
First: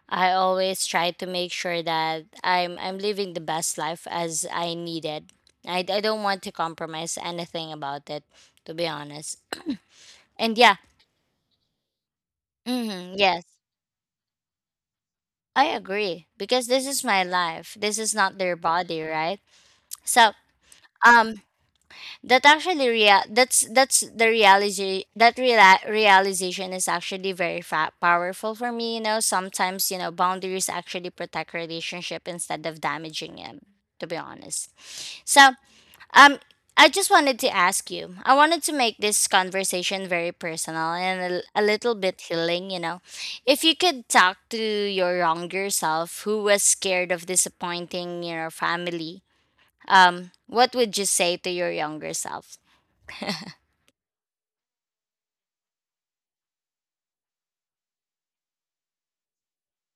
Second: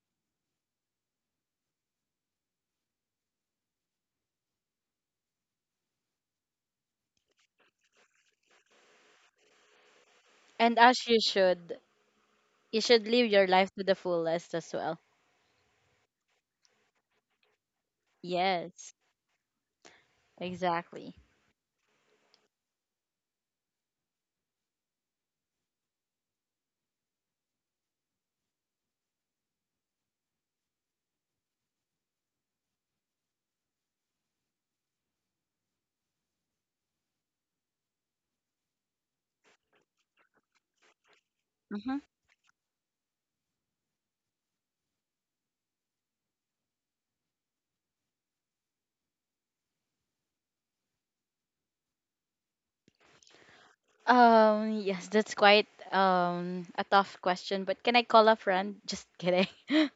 [SPEAKER 1] I always try to make sure that I'm I'm living the best life as I needed. I, I don't want to compromise anything about it, to be honest. And yeah,
[SPEAKER 2] And as you should, you should
[SPEAKER 1] hmm,
[SPEAKER 2] live
[SPEAKER 1] yes,
[SPEAKER 2] your life to the fullest as well.
[SPEAKER 1] I agree because this is my life. This is not their
[SPEAKER 2] Yes,
[SPEAKER 1] body, right? So,
[SPEAKER 2] exactly.
[SPEAKER 1] um. that actually real that's that's the reality that reala- realization is actually very fa- powerful for me, you know. Sometimes, you know, boundaries actually protect relationship instead of damaging it, to be honest. So um I just wanted to ask you, I wanted to make this conversation very personal and a a little
[SPEAKER 2] Hmm.
[SPEAKER 1] bit healing, you know. If you could talk to your younger self who was scared of disappointing your family, um what would you say to your younger self?
[SPEAKER 2] Um, yes, that's quite um a tough question, but can I call a friend? Just kidding. [LAUGHS]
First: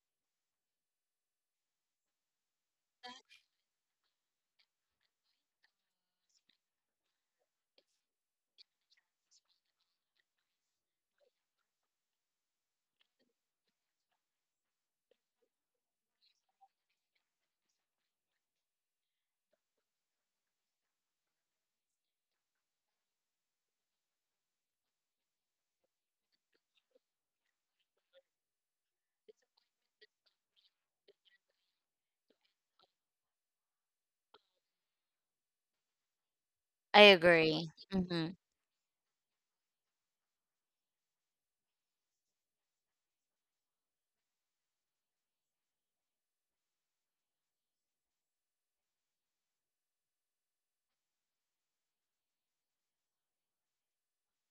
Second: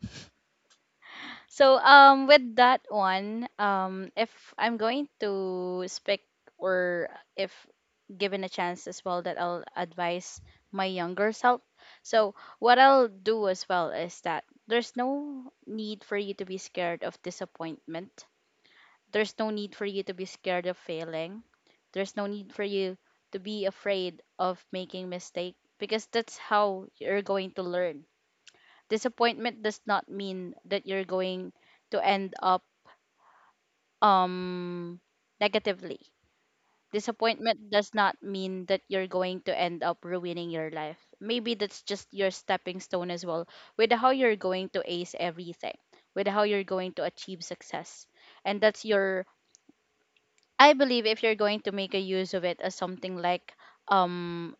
[SPEAKER 2] So, um, with that one, um, if I'm going to speak, or if given a chance as well, that I'll advise my younger self. So, what I'll do as well is that there's no need for you to be scared of disappointment. There's no need for you to be scared of failing. There's no need for you to be afraid of making mistake, because that's how you're going to learn. Disappointment does not mean that you're going to end up um negatively.
[SPEAKER 1] I
[SPEAKER 2] Disappointment
[SPEAKER 1] agree.
[SPEAKER 2] does not
[SPEAKER 1] Mhm.
[SPEAKER 2] mean that you're going to end up ruining your life. Maybe that's just your stepping stone as well with how you're going to ace everything, with how you're going to achieve success. And that's your I believe if you're going to make a use of it as something like um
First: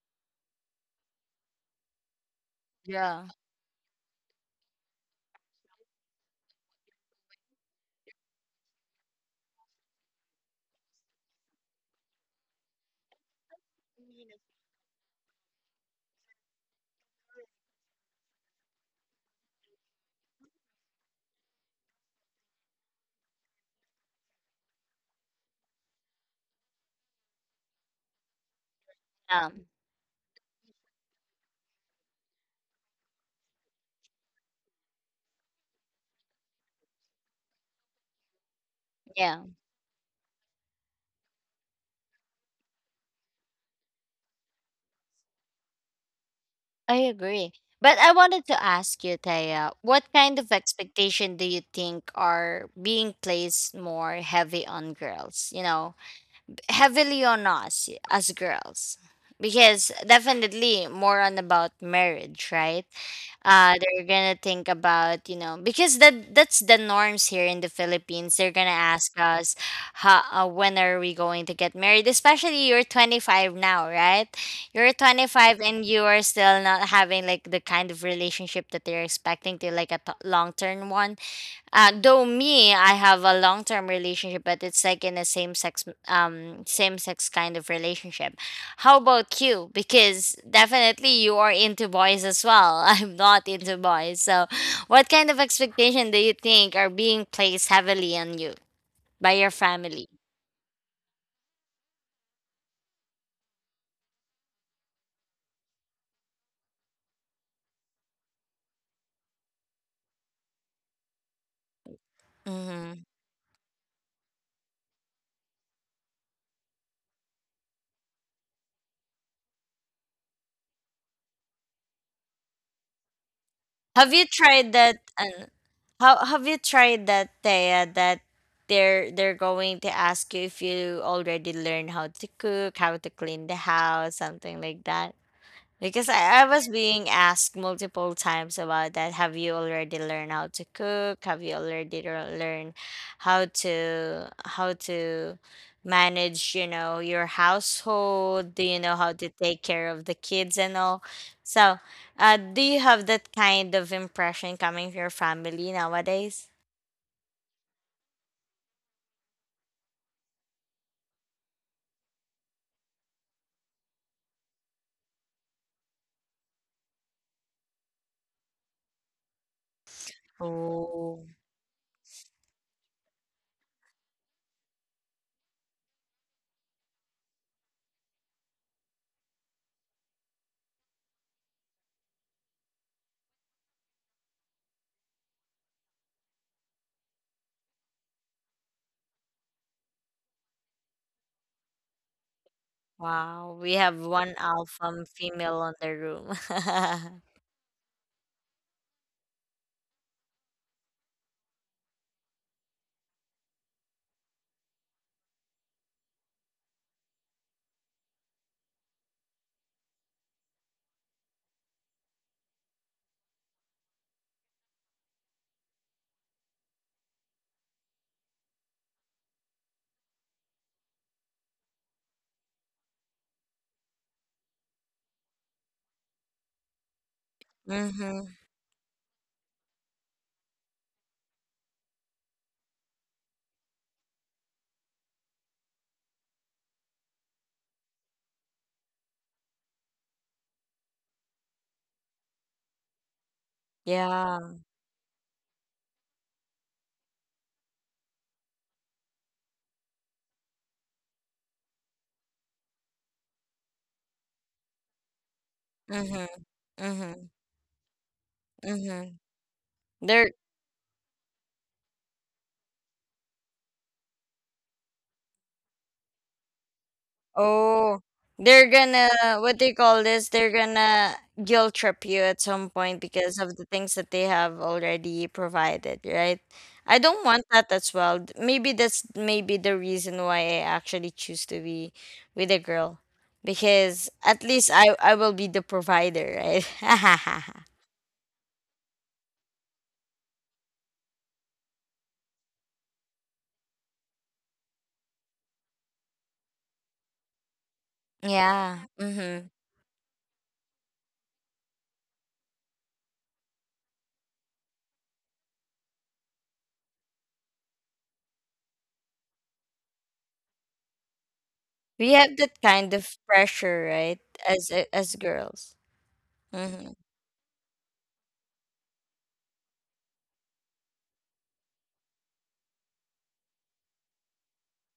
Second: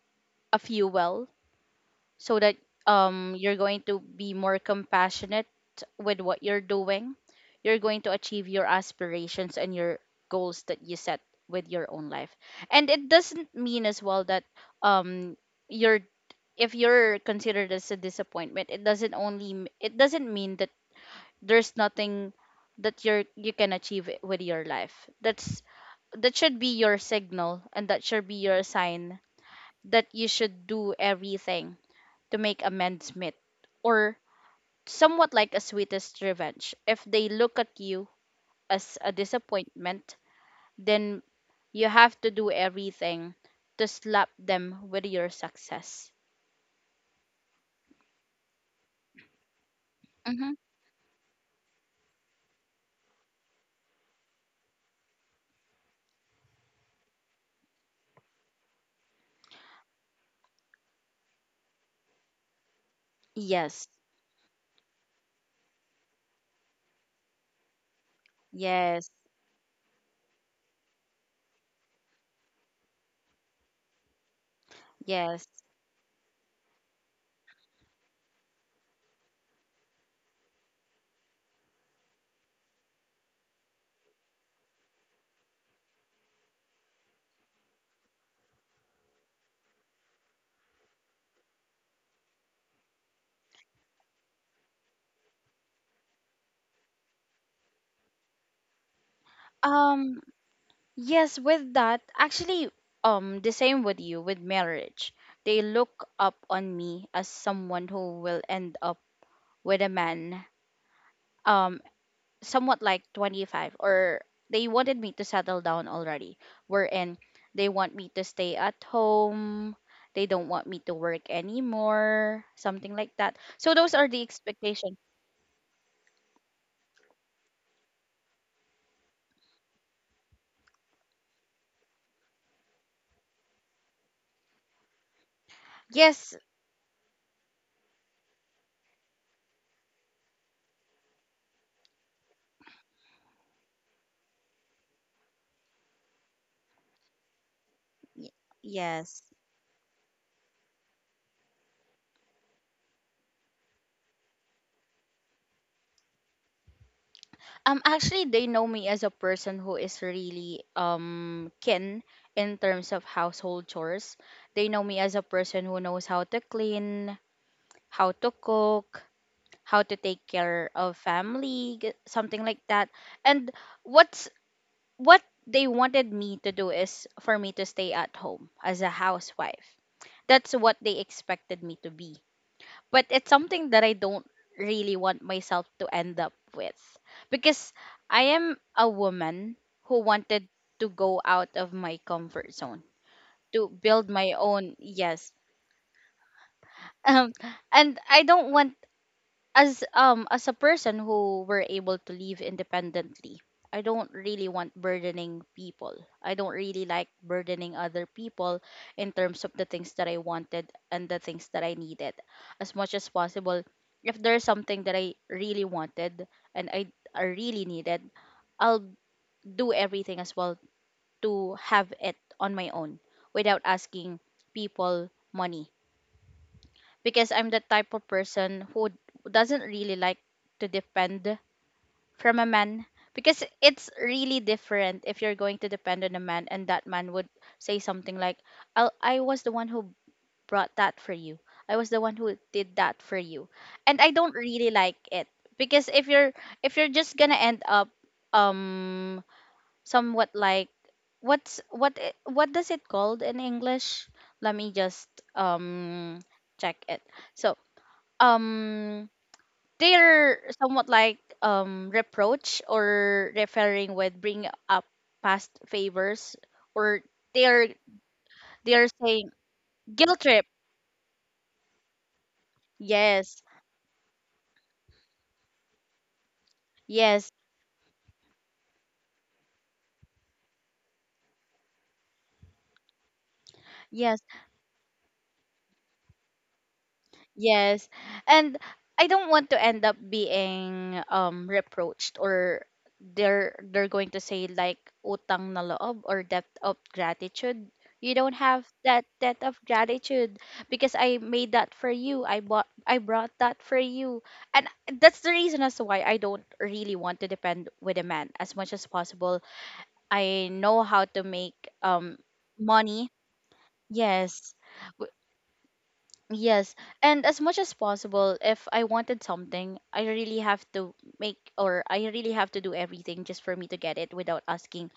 [SPEAKER 2] a fuel so that
[SPEAKER 1] Yeah.
[SPEAKER 2] um you're going to be more compassionate with what you're doing, you're going to achieve your aspirations and your goals that you set with your own life. And it doesn't mean as well that um you're if you're considered as a disappointment, it doesn't only m- it doesn't mean that there's nothing that you're you can achieve with your life. That's that should be your signal and that should be your sign
[SPEAKER 1] Um,
[SPEAKER 2] that you should do everything to make amends meet, or somewhat like a sweetest revenge. If they look at you as a
[SPEAKER 1] yeah,
[SPEAKER 2] disappointment, then you have to do everything to slap them with your success.
[SPEAKER 1] I agree. But I wanted to ask you, Taya, what kind
[SPEAKER 2] Mm-hmm.
[SPEAKER 1] of expectation do you think are being placed more heavy on girls? You know, heavily on us as girls, because definitely more on about marriage, right? Uh
[SPEAKER 2] Yes,
[SPEAKER 1] they're gonna think about, you know, because that that's the norms here in the Philippines. They're gonna
[SPEAKER 2] yes
[SPEAKER 1] ask us how, uh, when are we going to get married, especially you're twenty-five now, right? You're
[SPEAKER 2] yes
[SPEAKER 1] twenty-five and you are still not having like the kind of relationship that they're expecting to, like, a t- long-term one. Uh, though me, I have a long term relationship, but it's like in a same sex, um, same sex kind of relationship. How about you? Because definitely you are into boys as well. [LAUGHS] I'm not into boys. So, what kind of expectation do you think are being placed heavily on you by your family?
[SPEAKER 2] um Yes, with that, actually, um, the same with you, with marriage. They look up on me as someone who will end up with a man, um, somewhat
[SPEAKER 1] Mm-hmm.
[SPEAKER 2] like twenty-five, or they wanted me to settle down already. Wherein they want me to stay at home, they don't want me to work anymore, something like that. So those are
[SPEAKER 1] Have
[SPEAKER 2] the
[SPEAKER 1] you tried
[SPEAKER 2] expectations.
[SPEAKER 1] that? Uh, how have you tried that, Thea? That they're they're going to ask you if you already learned how to cook, how to clean the house, something like that. Because
[SPEAKER 2] Yes,
[SPEAKER 1] I, I was being asked multiple times about that. Have you already learned how to cook? Have you already lear- learned how to how to manage, you know, your
[SPEAKER 2] y-
[SPEAKER 1] household? Do you know how
[SPEAKER 2] yes.
[SPEAKER 1] to take care of the kids and all? So, uh, do you have that kind of impression coming from your family nowadays?
[SPEAKER 2] Um, actually, they know me as a person who is really um keen in terms of household chores. They know me as a person who knows how to clean, how to cook, how to take care of
[SPEAKER 1] Oh,
[SPEAKER 2] family, g- something like that. And what's what they wanted me to do is for me to stay at home as a housewife. That's what they expected me to be, but it's something that I don't really want myself to end up with, because I am a woman who wanted to go out of my comfort zone
[SPEAKER 1] wow.
[SPEAKER 2] to
[SPEAKER 1] We have
[SPEAKER 2] build my
[SPEAKER 1] one
[SPEAKER 2] own.
[SPEAKER 1] alpha
[SPEAKER 2] Yes.
[SPEAKER 1] female on the room. [LAUGHS]
[SPEAKER 2] [LAUGHS] um and I don't want, as um as a person who were able to live independently, I don't really want burdening people. I don't really like burdening other people in terms of the things that I wanted and the things that I needed. As much as possible, if there's something that I really wanted and i i really needed, I'll do everything as well to have it on my own without asking people money, because I'm the type of
[SPEAKER 1] Mm-hmm.
[SPEAKER 2] person who doesn't really like to depend from a man. Because it's really different if you're going to depend on a man, and that man would say something like, I'll, I was the one who brought that for you, I was the one who did that for you, and I don't
[SPEAKER 1] Yeah.
[SPEAKER 2] really like it. Because if you're if you're just gonna end up um somewhat like, what's what i- what does it called in english? Let me just um
[SPEAKER 1] Mm-hmm.
[SPEAKER 2] check it.
[SPEAKER 1] Mm-hmm.
[SPEAKER 2] So, um
[SPEAKER 1] Mm-hmm. They're,
[SPEAKER 2] they're somewhat like um reproach, or referring with bring up past favors, or they're
[SPEAKER 1] oh, they're
[SPEAKER 2] they're
[SPEAKER 1] gonna,
[SPEAKER 2] saying
[SPEAKER 1] what do you call
[SPEAKER 2] guilt
[SPEAKER 1] this?
[SPEAKER 2] trip.
[SPEAKER 1] They're gonna guilt trip you at some point because
[SPEAKER 2] Yes,
[SPEAKER 1] of the things that they have already provided, right? I don't
[SPEAKER 2] yes
[SPEAKER 1] want that as well. D- Maybe that's maybe the reason why I actually choose to be with a girl because
[SPEAKER 2] yes
[SPEAKER 1] at least I I will be the provider, right? [LAUGHS]
[SPEAKER 2] Yes. And I don't want to end up being um reproached, or they're they're going to say like utang na loob, or debt of gratitude. You don't have
[SPEAKER 1] Yeah.
[SPEAKER 2] that debt
[SPEAKER 1] Mm-hmm.
[SPEAKER 2] of gratitude because I made that for you. I bought I brought that for you. And that's the reason as to why I don't really want to depend with a man as much as possible. I know how to make
[SPEAKER 1] We
[SPEAKER 2] um
[SPEAKER 1] have that kind
[SPEAKER 2] money.
[SPEAKER 1] of pressure, right?
[SPEAKER 2] Yes.
[SPEAKER 1] As a- as girls.
[SPEAKER 2] Yes,
[SPEAKER 1] Mm-hmm.
[SPEAKER 2] and as much as possible, if I wanted something, I really have to make, or I really have to do everything just for me to get it without asking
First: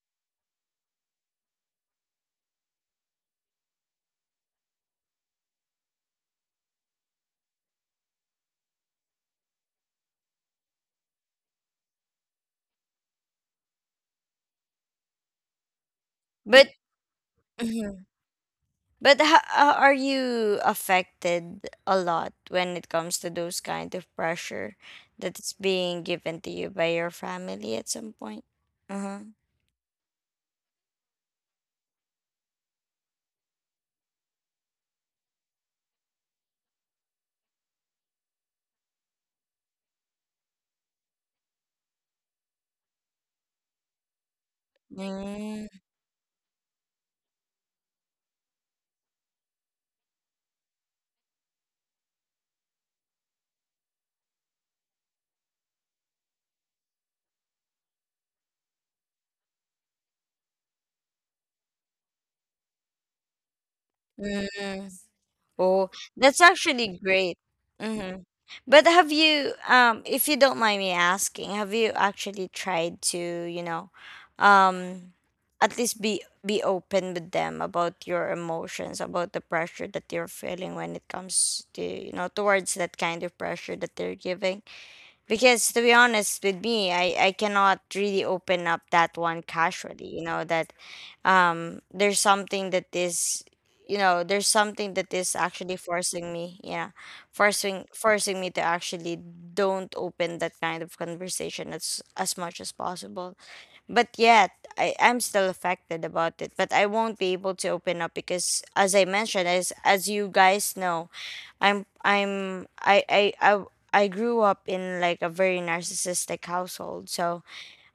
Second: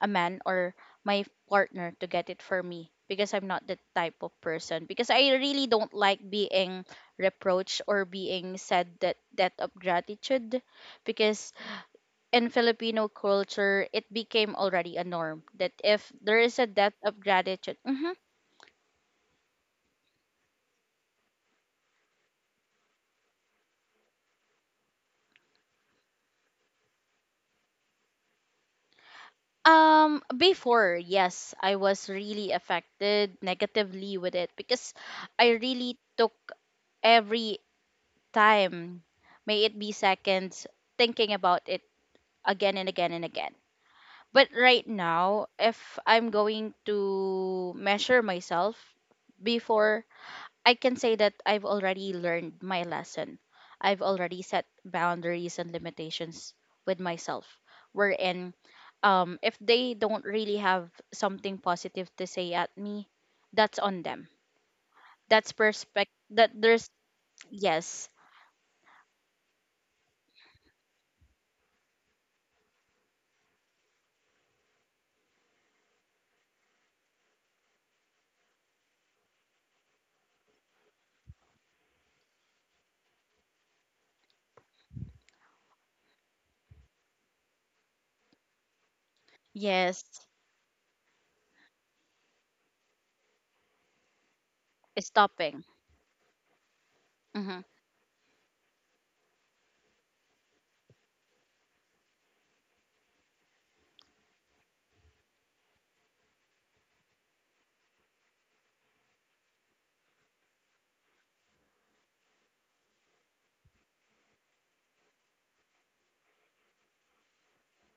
[SPEAKER 2] a man or my partner to get it for me, because I'm not that type of person, because I really don't like being reproached or being said that debt of gratitude, because in Filipino culture it became already a norm that if there is a
[SPEAKER 1] But
[SPEAKER 2] debt of gratitude.
[SPEAKER 1] mhm.
[SPEAKER 2] Mhm.
[SPEAKER 1] But ho- uh, are you affected a lot when it comes to those kind of pressure that is being given to you by your family at some point? Uh-huh.
[SPEAKER 2] Um, before, yes, I was really affected negatively with it, because I really took every time, may it be seconds, thinking about it again and again and again. But right now, if I'm going to measure myself before, I can say that I've already learned my lesson. I've already set boundaries and limitations with myself, wherein um if they don't really have something positive to say at me, that's on them,
[SPEAKER 1] Mm-hmm.
[SPEAKER 2] that's
[SPEAKER 1] Oh,
[SPEAKER 2] perspective
[SPEAKER 1] that's
[SPEAKER 2] that there's.
[SPEAKER 1] actually great.
[SPEAKER 2] Yes.
[SPEAKER 1] Mm-hmm. But have you, um, if you don't mind me asking, have you actually tried to, you know, um, at least be be open with them about your emotions, about the pressure that you're feeling when it comes to, you know, towards that kind of pressure that they're giving? Because to be honest with me, I I cannot really open up that one casually.
[SPEAKER 2] Yes,
[SPEAKER 1] You know that um there's something that is, you know, there's something that is
[SPEAKER 2] stopping.
[SPEAKER 1] actually forcing me, yeah,
[SPEAKER 2] Hmm,
[SPEAKER 1] forcing forcing me to actually don't open that kind of conversation as as much as possible. But yet i i'm still affected about it, but I won't be able to open up because, as I mentioned, as as you guys know, I'm I'm I I, I I grew up in like a very narcissistic household. So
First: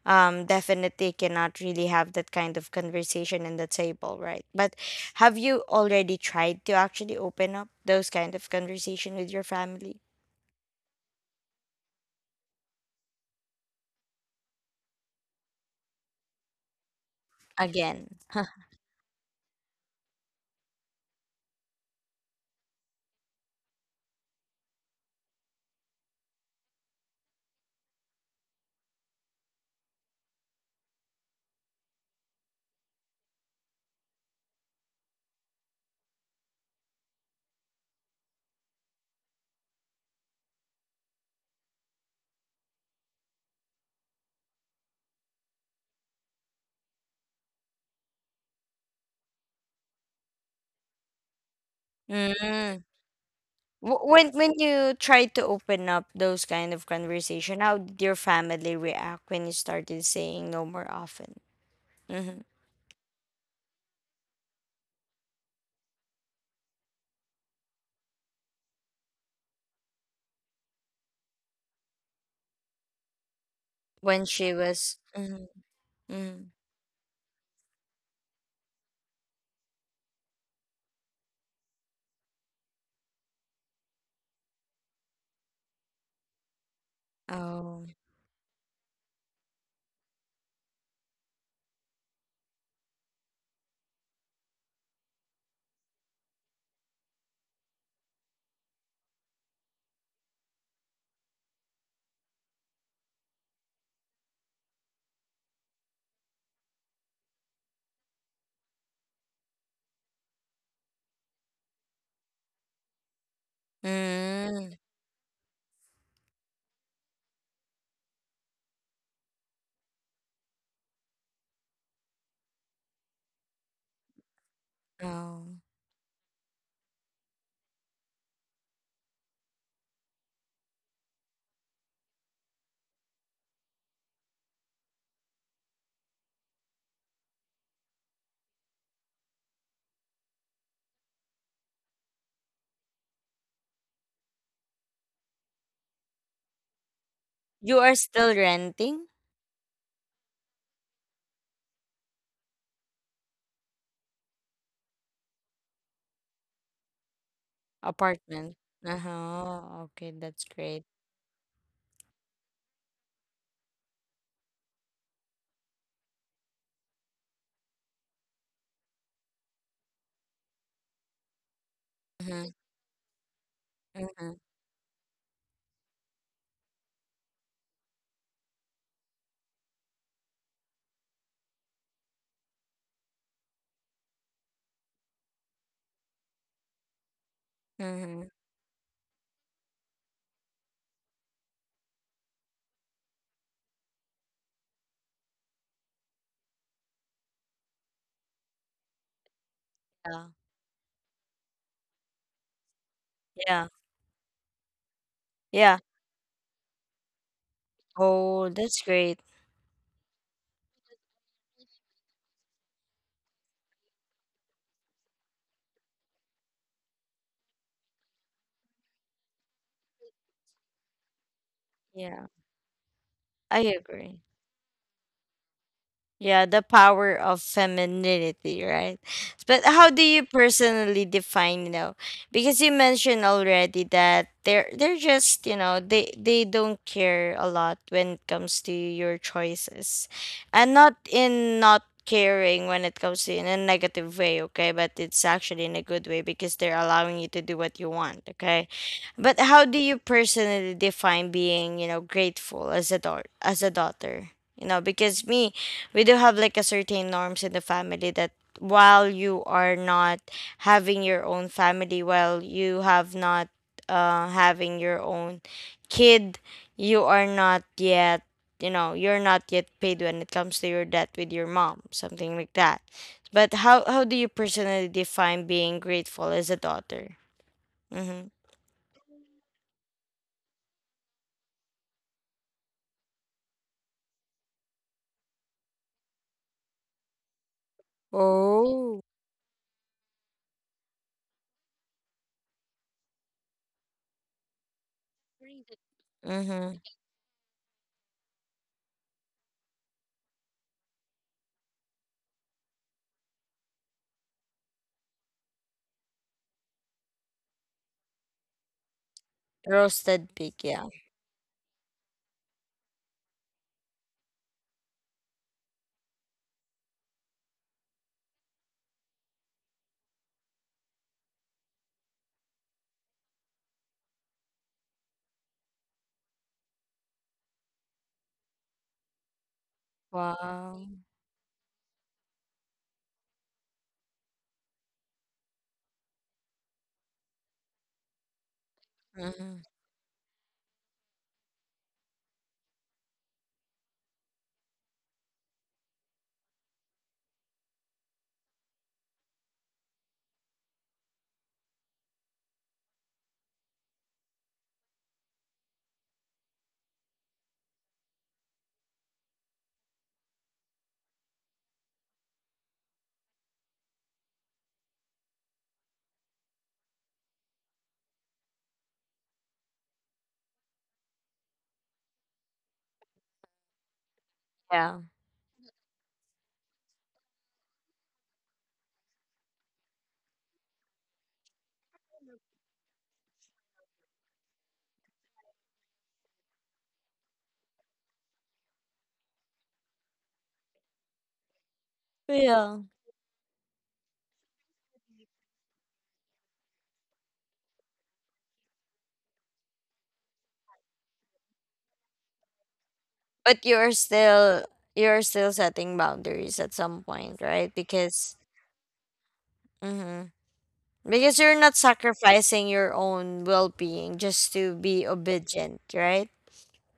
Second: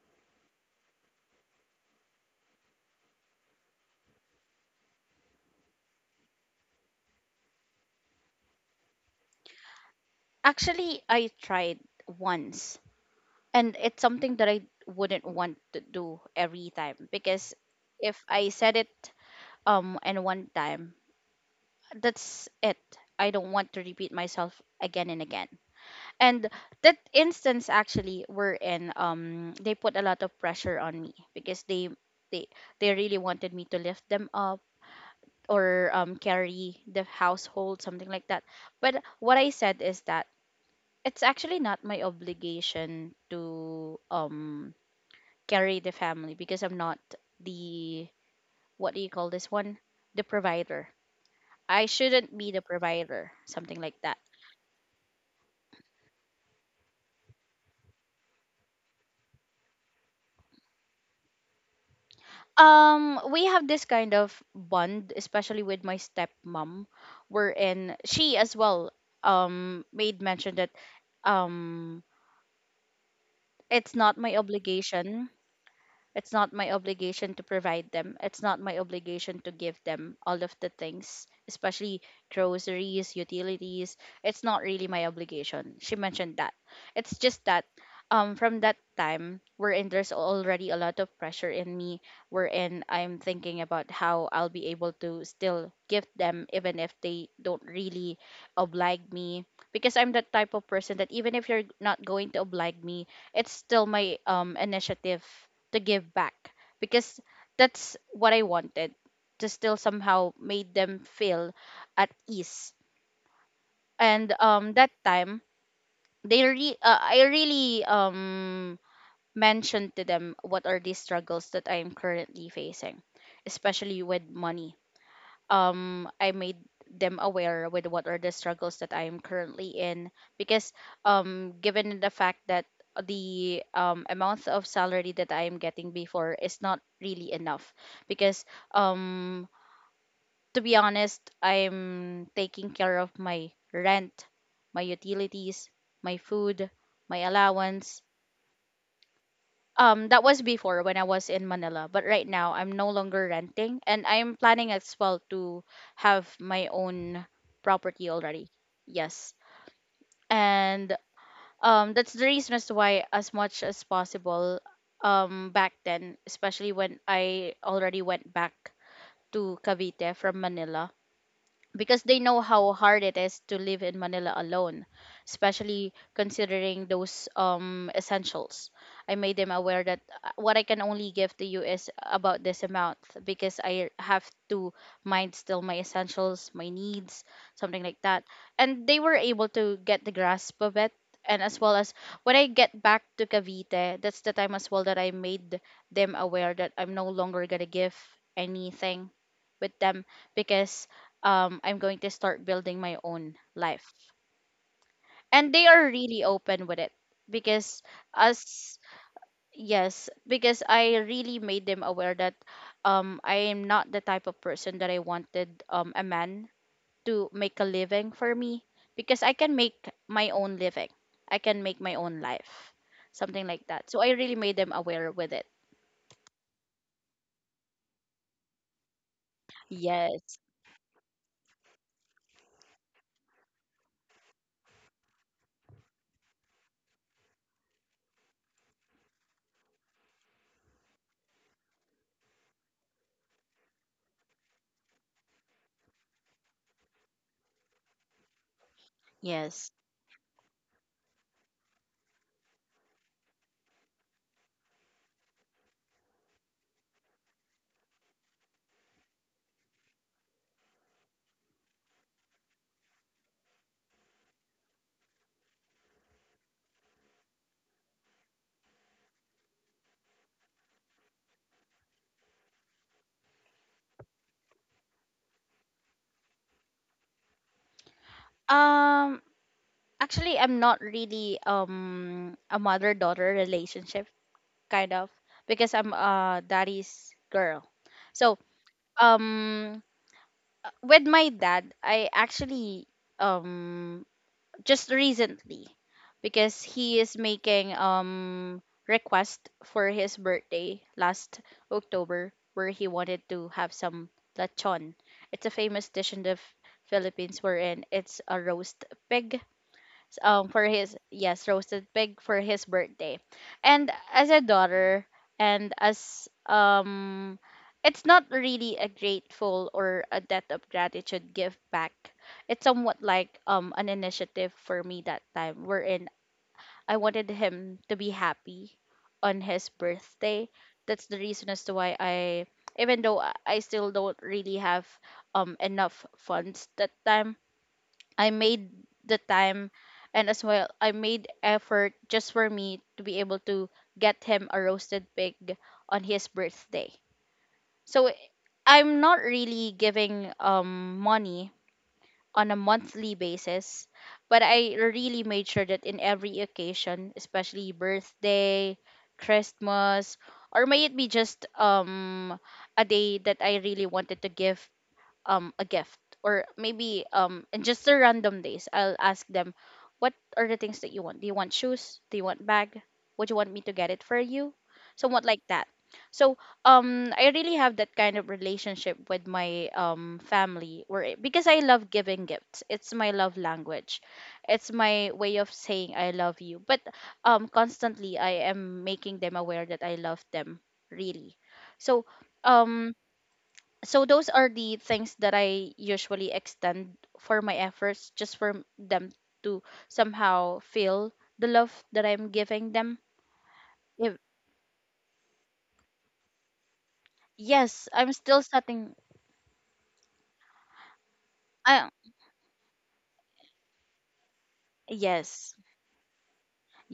[SPEAKER 1] um definitely cannot really have that kind of conversation in the table, right? But have you already tried to actually open up those kind of conversation with your family
[SPEAKER 2] actually I tried once, and it's something that I wouldn't want to do every time. Because
[SPEAKER 1] again?
[SPEAKER 2] if
[SPEAKER 1] [LAUGHS]
[SPEAKER 2] I said it um and one time, that's it. I don't want to repeat myself again and again. And that instance actually were in, um they put a lot of pressure on me, because they they they really wanted me to lift them up, or um carry the household, something like that. But what I said is that it's actually not my obligation to um carry the family, because I'm not the, what do you call this one, the provider. I shouldn't be the
[SPEAKER 1] Mm.
[SPEAKER 2] provider, something like
[SPEAKER 1] Wh-
[SPEAKER 2] that.
[SPEAKER 1] when when you tried to open up those kind of conversation, how did your family react when you started saying no more often? Hmm.
[SPEAKER 2] Um, we have this kind of bond, especially with my stepmom, wherein she as well um made mention that um it's not
[SPEAKER 1] When
[SPEAKER 2] my
[SPEAKER 1] she was,
[SPEAKER 2] obligation
[SPEAKER 1] mm.
[SPEAKER 2] it's
[SPEAKER 1] Mm.
[SPEAKER 2] not my obligation to provide them. It's not my obligation to give them all of the things, especially groceries, utilities. It's not really my obligation. She mentioned that. It's just that
[SPEAKER 1] Oh.
[SPEAKER 2] um from that time wherein there's already a lot of pressure in me, wherein I'm thinking about how I'll be able to still give them even if they don't really oblige me. Because I'm that type of person that even if you're not going to oblige me, it's still my um initiative to give back, because that's what I wanted, to still somehow made them feel at ease. And
[SPEAKER 1] Mm.
[SPEAKER 2] um, that time, they re- uh, I really um, mentioned to them what are the struggles that I am currently facing, especially with money.
[SPEAKER 1] Oh,
[SPEAKER 2] um I made them aware with what are the struggles that I am currently in, because um given the fact that the um, amount of salary that I am getting before is not really enough, because um to be honest I'm taking care of my rent, my utilities, my food, my
[SPEAKER 1] you are
[SPEAKER 2] allowance.
[SPEAKER 1] still renting?
[SPEAKER 2] Um that was before when I was in Manila, but right now I'm no longer renting, and I'm planning as well to have my own property already.
[SPEAKER 1] Apartment.
[SPEAKER 2] Yes.
[SPEAKER 1] Uh-huh. Okay, that's great.
[SPEAKER 2] And um that's the reason as to why, as much as possible, um back then, especially when I already went back to Cavite from Manila, because they
[SPEAKER 1] Mhm,
[SPEAKER 2] know how hard it is to live in
[SPEAKER 1] mhm,
[SPEAKER 2] Manila alone, especially considering those um essentials. I made them aware that, uh, what I can only give to you is about this amount, because I have to mind still my essentials, my needs, something like
[SPEAKER 1] mhm.
[SPEAKER 2] that. And they were able to get the grasp of it. And as well as when I get back to Cavite, that's the time as well that I made them aware that I'm no longer gonna give anything with
[SPEAKER 1] Yeah.
[SPEAKER 2] them, because um, I'm going to start building my own
[SPEAKER 1] Yeah.
[SPEAKER 2] life. And they
[SPEAKER 1] Yeah.
[SPEAKER 2] are really open with it, because
[SPEAKER 1] Oh, that's
[SPEAKER 2] us.
[SPEAKER 1] great.
[SPEAKER 2] Yes, because I really made them aware that um, I am not the type of person that I wanted um, a man to make a living for me, because I can make my own living. I can make my own
[SPEAKER 1] Yeah,
[SPEAKER 2] life. Something
[SPEAKER 1] I
[SPEAKER 2] like that. So I
[SPEAKER 1] agree.
[SPEAKER 2] really made them aware with it.
[SPEAKER 1] Yeah, the power of femininity, right? But how do you
[SPEAKER 2] Yes.
[SPEAKER 1] personally define, you know, because you mentioned already that they're they're just, you know, they they don't care a lot when it comes to your choices. And not in not caring when it comes to in a negative way, okay? But it's actually in a good way because they're allowing you to do what you want, okay? But how
[SPEAKER 2] Yes.
[SPEAKER 1] do you personally define being, you know, grateful as a daughter as a daughter? You know, because me, we do have like a certain norms in the family that while you are not having your own family, while you have not uh having your own kid, you are not yet, you know, you're not yet paid when it comes to your debt with your mom, something like that. But how how do you personally define being grateful as a daughter? Mm-hmm.
[SPEAKER 2] Um actually I'm not really um a mother daughter relationship kind of, because I'm a daddy's girl. So,
[SPEAKER 1] Oh.
[SPEAKER 2] um uh, with my dad, I actually um just recently,
[SPEAKER 1] Mm-hmm.
[SPEAKER 2] because he is making um request for his birthday last October, where he wanted to have some lechon. It's a famous dish in the F- Philippines, wherein it's a roast pig,
[SPEAKER 1] Roasted pig,
[SPEAKER 2] um for
[SPEAKER 1] yeah.
[SPEAKER 2] his, yes, roasted pig for his birthday. And as a daughter, and as um it's not really a grateful or a debt of gratitude give back, it's somewhat like um an initiative for me that time, wherein I wanted him to be happy on his birthday.
[SPEAKER 1] Wow.
[SPEAKER 2] That's the reason as to why I even though i I still don't really have um enough funds that time, I made the
[SPEAKER 1] Mm-hmm.
[SPEAKER 2] time, and as well I made effort just for me to be able to get him a roasted pig on his birthday. So, i- I'm not really giving um money on a monthly basis, but I really made sure that in every occasion, especially birthday, Christmas, or may it be just um a day that I really wanted to give um a gift, or maybe um in just the random days I'll ask them, what are the things that you want? Do you want shoes? Do you want bag? Would you want me to get it for you?
[SPEAKER 1] Yeah,
[SPEAKER 2] Somewhat like that. So um I really have that kind of relationship with my um family, where it, because I love giving gifts. It's my love language. It's my way of saying I love you. But um constantly I am making them aware that I love them really. So
[SPEAKER 1] yeah.
[SPEAKER 2] um so those are the things that I usually extend for my efforts just for m- them to somehow feel the love that I'm giving them.
[SPEAKER 1] But you're
[SPEAKER 2] If,
[SPEAKER 1] still you're still setting boundaries at some point, right?
[SPEAKER 2] Yes, I'm
[SPEAKER 1] Because
[SPEAKER 2] still setting.
[SPEAKER 1] hmm, because you're not
[SPEAKER 2] I
[SPEAKER 1] sacrificing your own well-being just to be
[SPEAKER 2] Yes.
[SPEAKER 1] obedient, right?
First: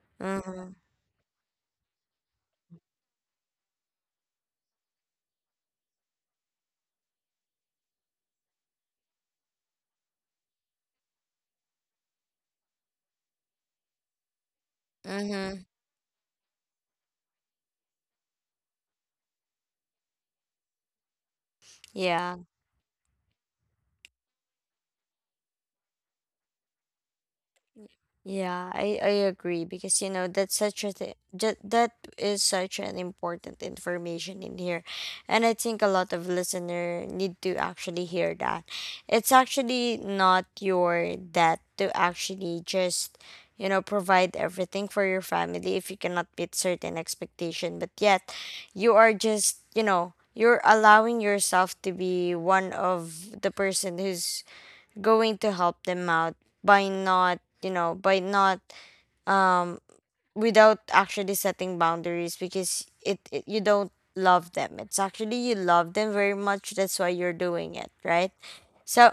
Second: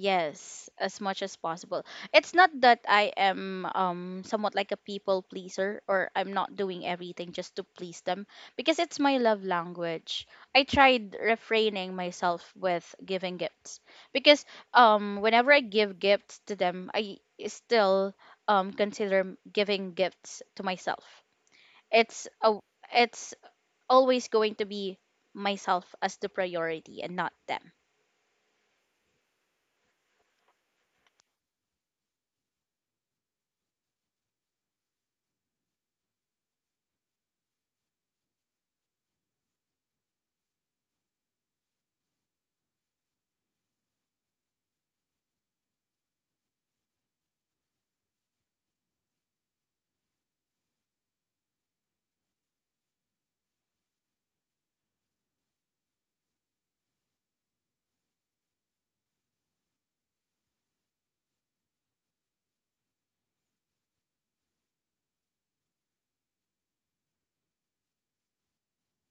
[SPEAKER 2] Yes,
[SPEAKER 1] Mm-hmm.
[SPEAKER 2] as much as possible. It's not that I am um somewhat like a people pleaser, or I'm not doing everything just to please them because it's my love language. I tried refraining myself with giving gifts because um whenever I
[SPEAKER 1] Mm-hmm.
[SPEAKER 2] give gifts to them, I still um consider giving gifts to myself. It's
[SPEAKER 1] Yeah.
[SPEAKER 2] a it's always going to be myself as the priority and not them.
[SPEAKER 1] Yeah, I, I agree because, you know, that's such a th- that, that is such an important information in here. And I think a lot of listener need to actually hear that. It's actually not your debt to actually just, you know, provide everything for your family if you cannot meet certain expectation, but yet you are just, you know, you're allowing yourself to be one of the person who's going to help them out by not, you know, by not um without actually setting boundaries because it, it you don't love them, it's actually you love them very much, that's why you're doing it, right? So,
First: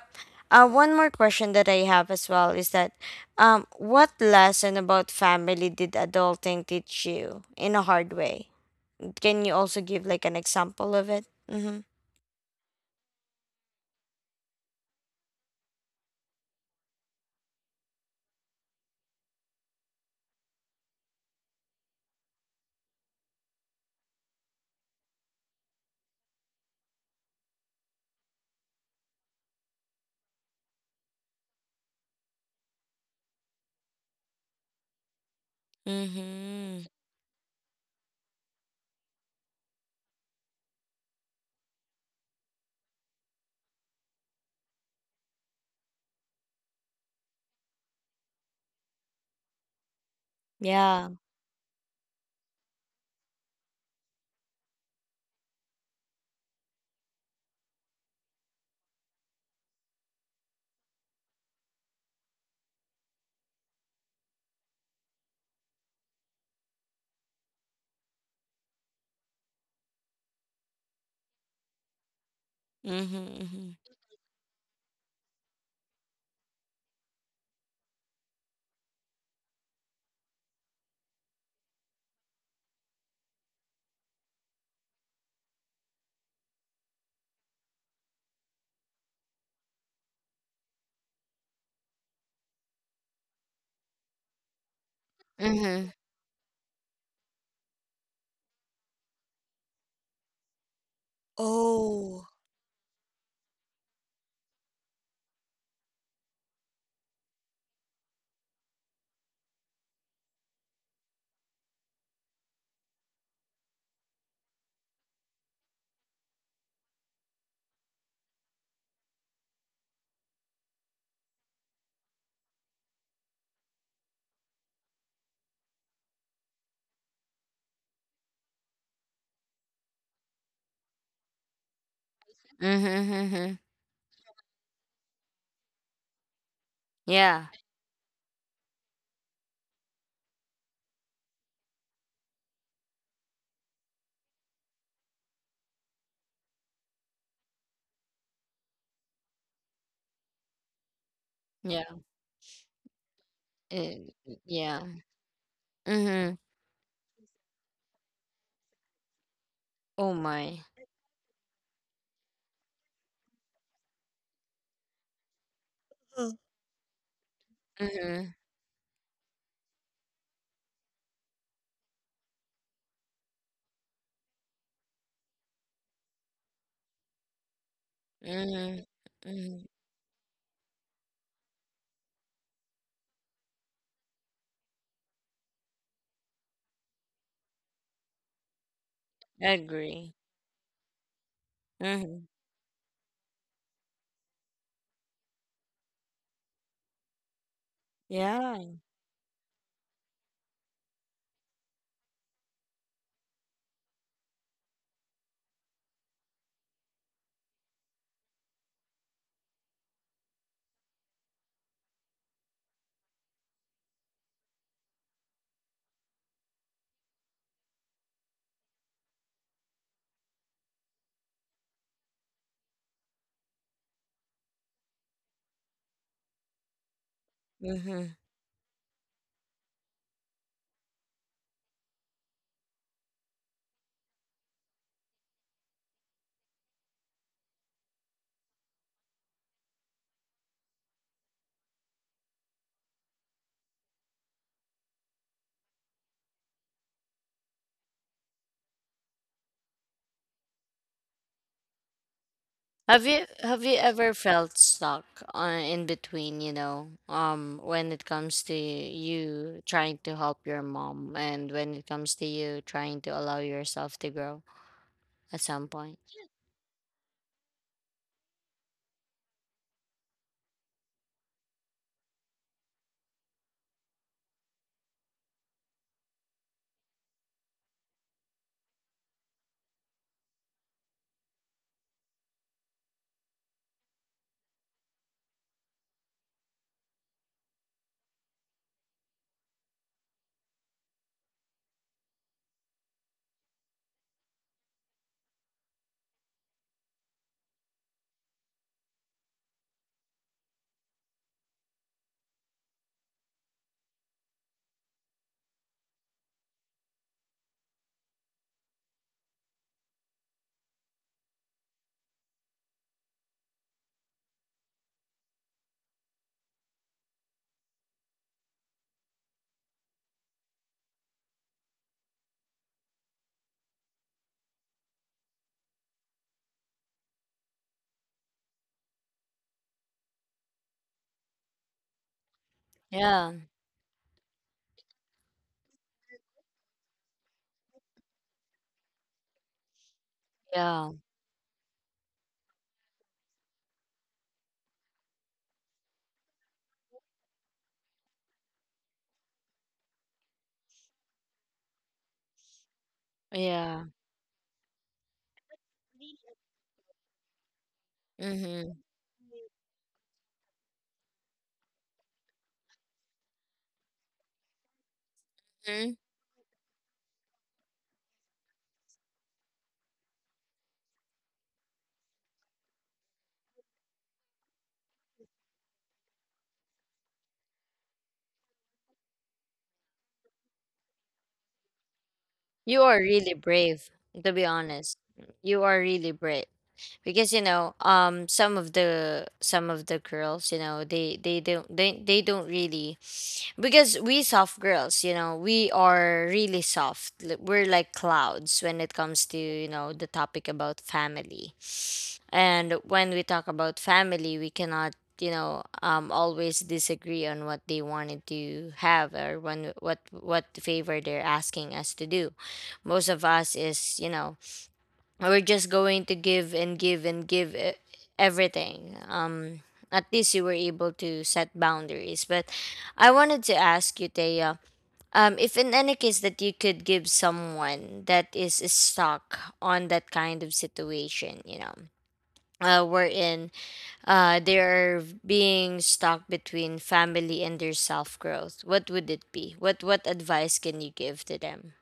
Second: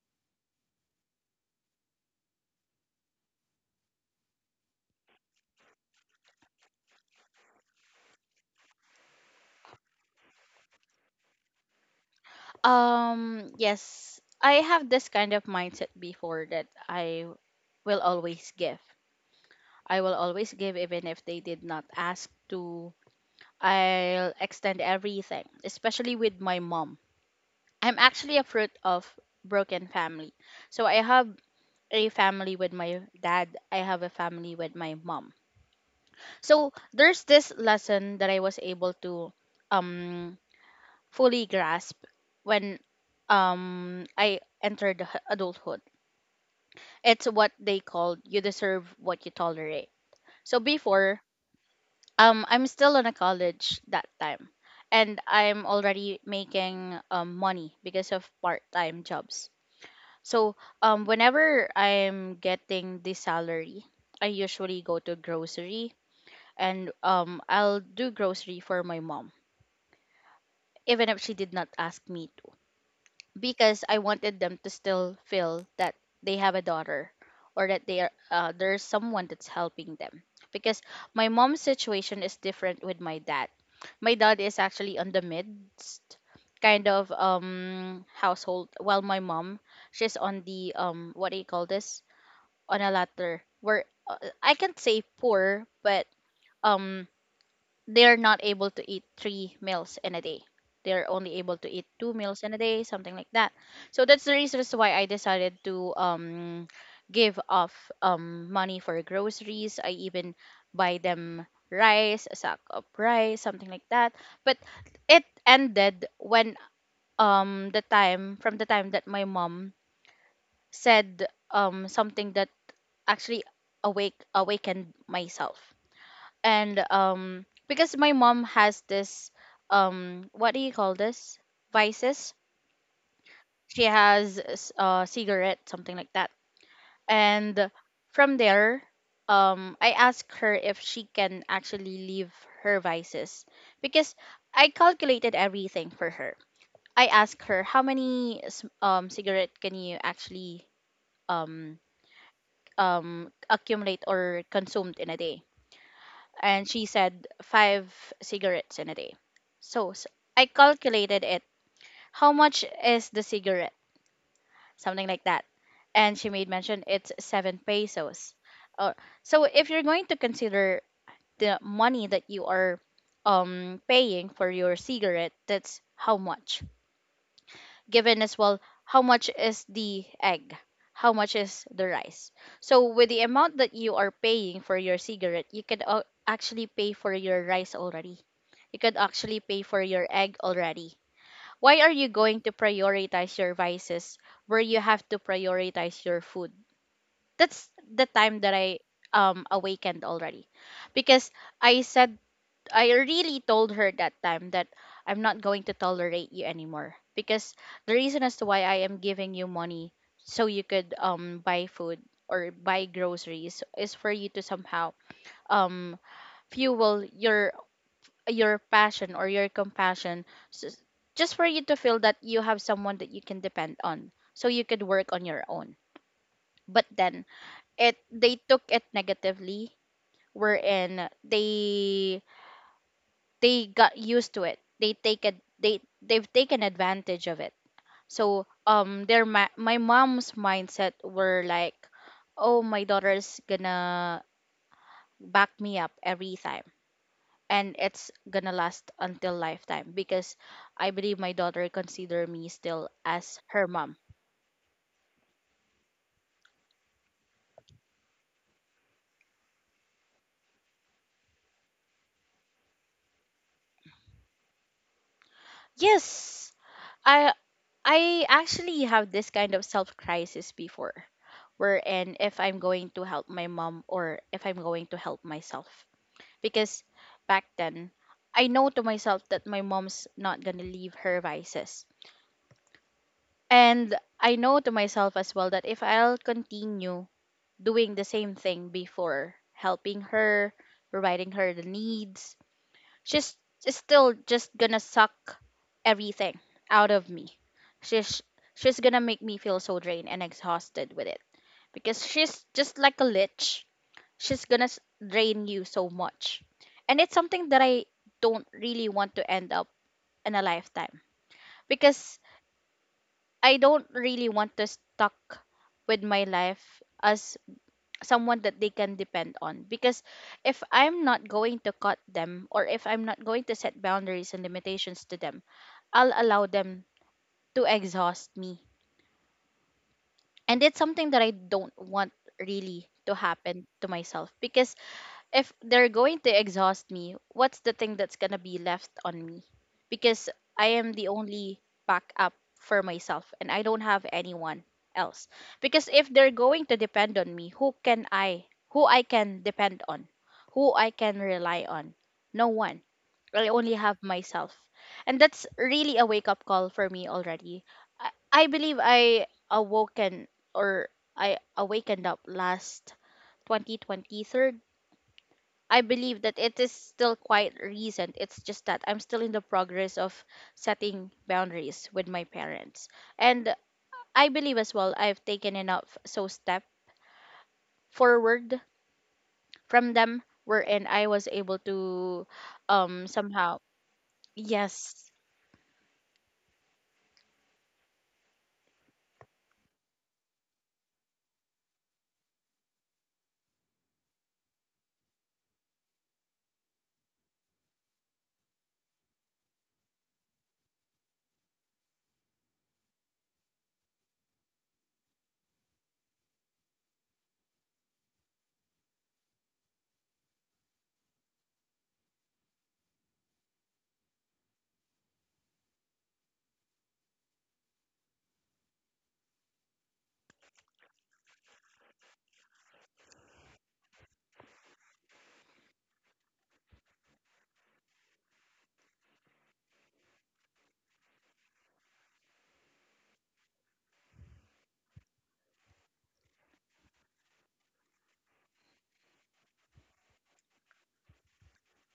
[SPEAKER 1] uh, one more question that I have as well is that, um what lesson about family did adulting teach you in a hard way? Can you also give like an example of it? Mm-hmm.
[SPEAKER 2] Um, yes, I have this kind of mindset before that I will always give. I will always give even if they did not ask to. I'll extend everything, especially with my mom. I'm actually a fruit of broken family. So I have a family with my dad, I have a family with my mom. So
[SPEAKER 1] Mm-hmm.
[SPEAKER 2] there's this lesson that I was able to um fully grasp when um I entered adulthood. It's what they called, you deserve what you tolerate. So
[SPEAKER 1] Yeah.
[SPEAKER 2] before, um, I'm still in a college that time, and I'm already making um money because of part-time jobs. So um, whenever I'm getting the salary, I usually go to grocery, and um, I'll do grocery for my mom, even if she did not ask me to.
[SPEAKER 1] Mm-hmm.
[SPEAKER 2] Because I wanted them to still feel that they have a daughter, or that they are uh, there's someone that's helping them. Because my mom's situation is different with my dad. My dad is actually on the midst kind of um household, while my mom, she's on the um what do you call this, on a ladder where uh, I can't say poor,
[SPEAKER 1] Mm-hmm.
[SPEAKER 2] but um they're not able to eat three meals in a day. They're only able to eat two
[SPEAKER 1] Oh.
[SPEAKER 2] meals in a day, something like that. So that's the reason as to why I decided to um give off um money for groceries. I even buy them rice, a sack of rice, something like that. But it ended when um the time from the time that my mom said um something that actually awake awakened myself. And um because my mom has this um what do you call this, vices.
[SPEAKER 1] Mhm, mhm.
[SPEAKER 2] She has s- uh cigarette, something like that.
[SPEAKER 1] Yeah,
[SPEAKER 2] And from there, um I asked her if she can actually leave her vices because I calculated everything for her. I asked her, how many s- um cigarette can you actually um
[SPEAKER 1] yeah,
[SPEAKER 2] um accumulate
[SPEAKER 1] eh,
[SPEAKER 2] or
[SPEAKER 1] yeah.
[SPEAKER 2] consumed in a day?
[SPEAKER 1] Mhm.
[SPEAKER 2] And she said five cigarettes in a day. So, s
[SPEAKER 1] Oh
[SPEAKER 2] I
[SPEAKER 1] my.
[SPEAKER 2] calculated it. How much is the cigarette? Something like that. And she
[SPEAKER 1] Mm.
[SPEAKER 2] made mention it's seven pesos.
[SPEAKER 1] Mhm,
[SPEAKER 2] Or so if you're going to consider the money that you are um paying for your cigarette, that's how much given as well.
[SPEAKER 1] mhm,
[SPEAKER 2] How much is
[SPEAKER 1] mhm.
[SPEAKER 2] the egg, how much is the rice? So with the amount that you are paying for your cigarette, you could uh, actually pay for your rice already, you could actually pay for your
[SPEAKER 1] Agree.
[SPEAKER 2] egg already. Why are you
[SPEAKER 1] Mhm.
[SPEAKER 2] going to prioritize your vices where you have to prioritize your food? That's the time that
[SPEAKER 1] Yeah.
[SPEAKER 2] i um awakened already, because I said, I really told her that time that I'm not going to tolerate you anymore, because the reason as to why I am giving you money so you could um buy food or buy groceries is for you to somehow um fuel your your passion or your compassion, s- s- just for you to feel that you have someone that you can depend on so you could work on your own. But then it
[SPEAKER 1] Mhm.
[SPEAKER 2] they took it negatively, wherein they they got used to it, they take it, they they've taken advantage of it. So um their my, my mom's mindset were like, oh, my daughter's gonna back me up every time, and it's gonna last until lifetime because I believe my daughter consider me still
[SPEAKER 1] Have you
[SPEAKER 2] as her
[SPEAKER 1] have you
[SPEAKER 2] mom.
[SPEAKER 1] ever felt stuck on in between, you know, um, when it comes to you trying to help your mom and when it comes to you trying to allow yourself to grow at some point?
[SPEAKER 2] Yes, i I actually have this kind of self crisis before, wherein if I'm going to help my mom or if I'm going to help myself, because back then I know to myself that my mom's not gonna leave her vices. And I know to myself as well that if I'll continue doing the same thing before, helping her, providing her the needs, she's is still just gonna suck everything out of me. She's she's gonna make me feel so drained and exhausted with it because she's just like a lich. She's gonna s- drain you so much. And it's something that I don't really want to end up in a lifetime, because I don't really want to stuck with my life as someone that they can depend on, because if I'm not going to cut them or if I'm not going to set boundaries and limitations to them, I'll allow them to exhaust me. And it's something that I don't want really to
[SPEAKER 1] Yeah,
[SPEAKER 2] happen to myself because if they're going to exhaust me, what's the thing that's gonna be left on me? Because I am
[SPEAKER 1] yeah,
[SPEAKER 2] the only backup for myself and I don't have anyone else. Because if they're going to depend on me, who can I who I can depend on? Who I can rely on? No one. I only
[SPEAKER 1] yeah.
[SPEAKER 2] have myself. And that's really a wake up call for me already. I, I believe I awoken or I awakened up last twenty twenty-three. I
[SPEAKER 1] Mhm.
[SPEAKER 2] believe that it is still quite recent. It's just that I'm still in the progress of setting boundaries with my parents. And I believe as well I've taken enough so step forward from them, wherein I was able to
[SPEAKER 1] You
[SPEAKER 2] um
[SPEAKER 1] are really
[SPEAKER 2] somehow
[SPEAKER 1] brave, to be honest.
[SPEAKER 2] yes.
[SPEAKER 1] You are really brave because you know, um, some of the some of the girls, you know, they they don't they they don't really because we soft girls, you know, we are really soft. Li- We're like clouds when it comes to you know the topic about family. And when we talk about family, we cannot, you know, um, always disagree on what they wanted to have or when what what favor they're asking us to do. Most of us is, you know, we're just going to give and give and give e- everything. Um, at least you were able to set boundaries. But I wanted to ask you, Taya, um, if in any case that you could give someone that is stuck on that kind of situation, you know, uh, wherein uh, they are being stuck between family and their self growth. What would it be? What what advice can you give to them?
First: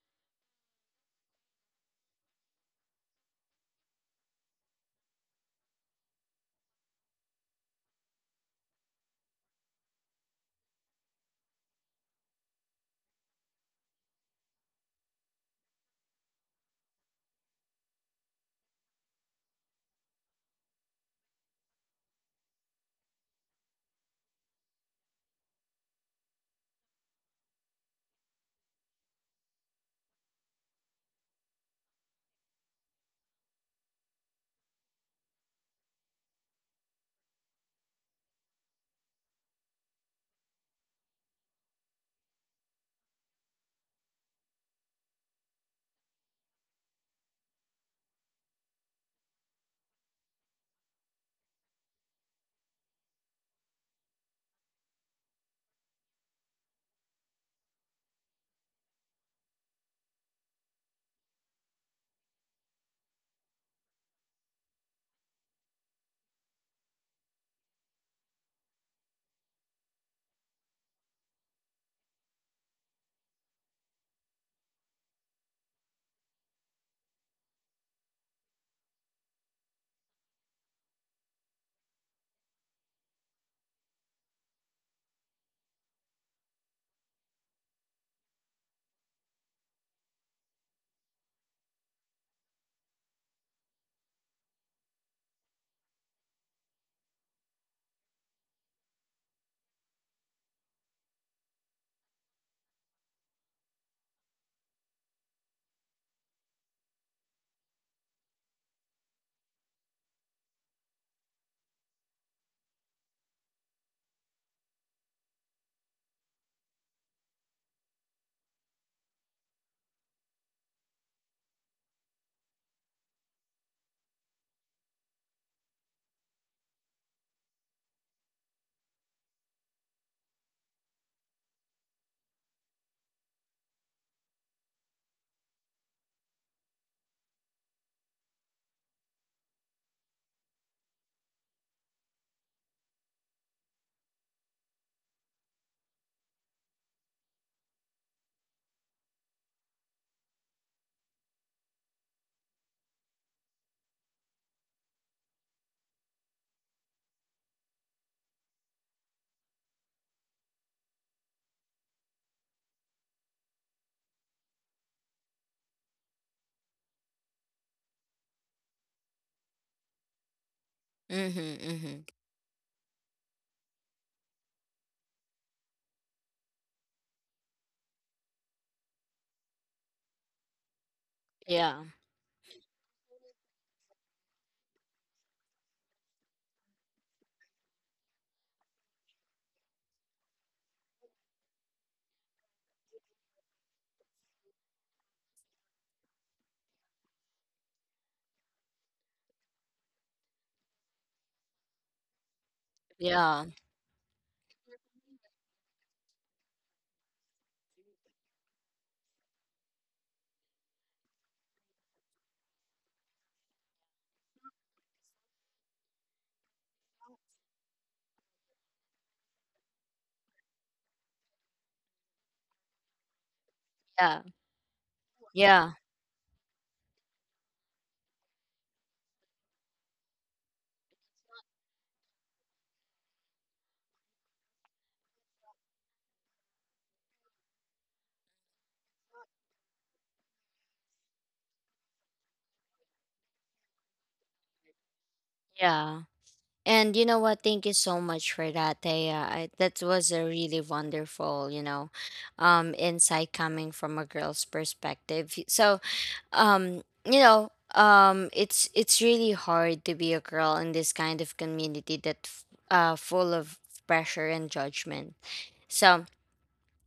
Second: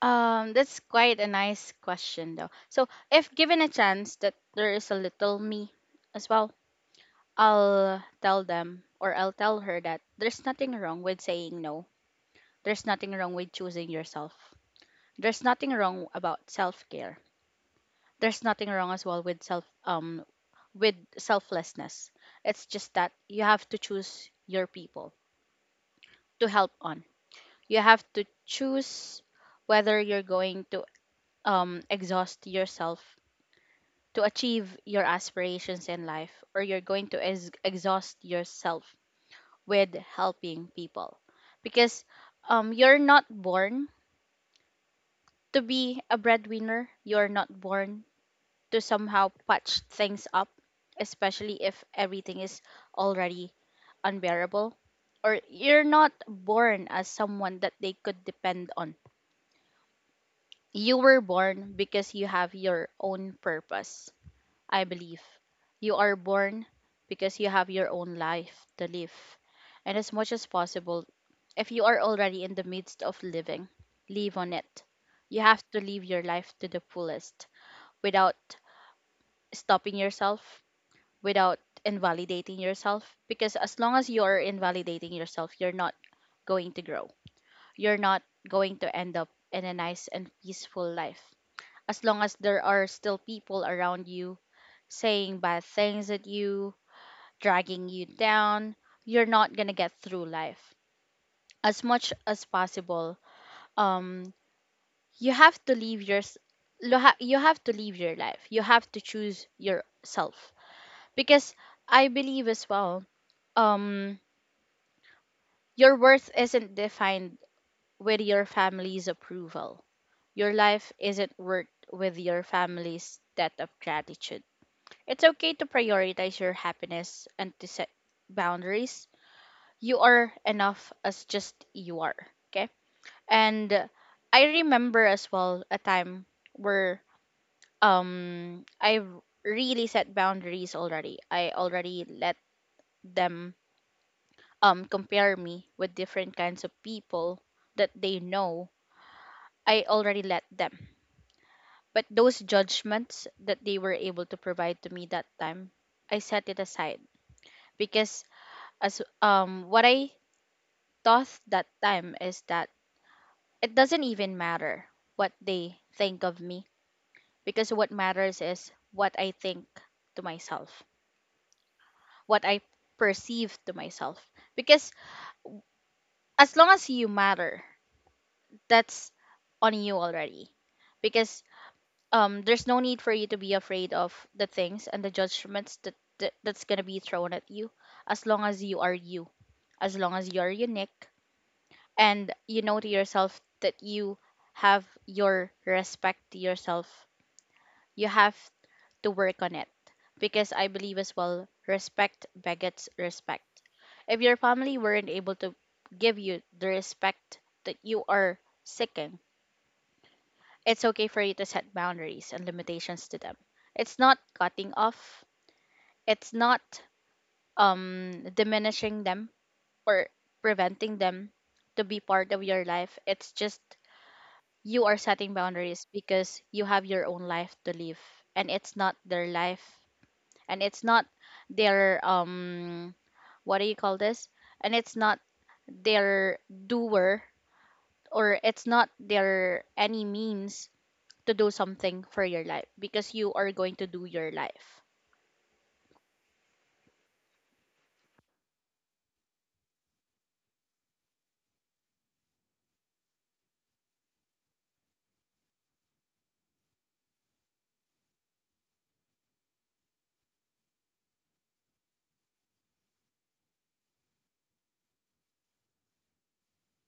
[SPEAKER 2] Um that's quite a nice question though. So if given a chance that there is a little me as well, I'll tell them or I'll tell her that there's nothing wrong with saying no. There's nothing wrong with choosing yourself. There's nothing wrong about self-care. There's nothing wrong as well with self um with selflessness. It's just that you have to choose your people to help on. You have to choose whether you're going to um exhaust yourself to achieve your aspirations in life, or you're going to ex- exhaust yourself with helping people, because um you're not born to be a breadwinner. You're not born to somehow patch things up, especially if everything is already unbearable. Or you're not born as someone that they could depend on. You were born because you have your own purpose, I believe. You are born because you have your own life to live. And as much as possible, if you are already in the midst of living, live on it. You have to live your life to the fullest without stopping yourself, without invalidating yourself, because as long as you're invalidating yourself, you're not going to grow, you're not going to end up in a nice and peaceful life as long as there are still people around you saying bad things at you, dragging you down. You're not going to get through life. As much as possible, um you have to live your s- lo- ha- you have to live your life, you have to choose yourself, because I believe as well, um your worth isn't defined with your family's approval. Your life isn't worth with your family's debt of gratitude. It's okay to prioritize your happiness and to set boundaries. You are enough as just you are. Okay? And uh, I remember as well a time where um I really set boundaries already. I already let them um compare me with different kinds of people that they know. I already let them. But those judgments that they were able to provide to me that time, I set it aside because as um what I thought that time is that it doesn't even matter what they think of me, because what matters is what I think to myself,
[SPEAKER 1] Mm-hmm, mm-hmm.
[SPEAKER 2] what I perceive to myself. Because as long as you matter, that's on you already. Because
[SPEAKER 1] Yeah,
[SPEAKER 2] um there's no need for you to be afraid of the things and the judgments that, that that's going to be thrown at you, as long as you are you, as long as you're unique and you know to yourself that you have your respect to yourself, you have to work on it, because I believe as well, respect begets
[SPEAKER 1] yeah,
[SPEAKER 2] respect. If your family weren't able to give you the respect that you are seeking, it's okay for you to set boundaries and limitations to them. It's not cutting off, it's not um diminishing them or preventing them to be part of your life. It's just
[SPEAKER 1] yeah,
[SPEAKER 2] you are setting
[SPEAKER 1] yeah,
[SPEAKER 2] boundaries because you have your own life to live, and it's not their life, and it's not their um what do you call this? And it's not their doer, or it's not their any means to do something for your life, because you are going to do your life.
[SPEAKER 1] yeah. And you know what? Thank you so much for that, Thea. I, that was a really wonderful, you know, um, insight coming from a girl's perspective. So um you know um it's it's really hard to be a girl in this kind of community that f- uh full of pressure and judgment, so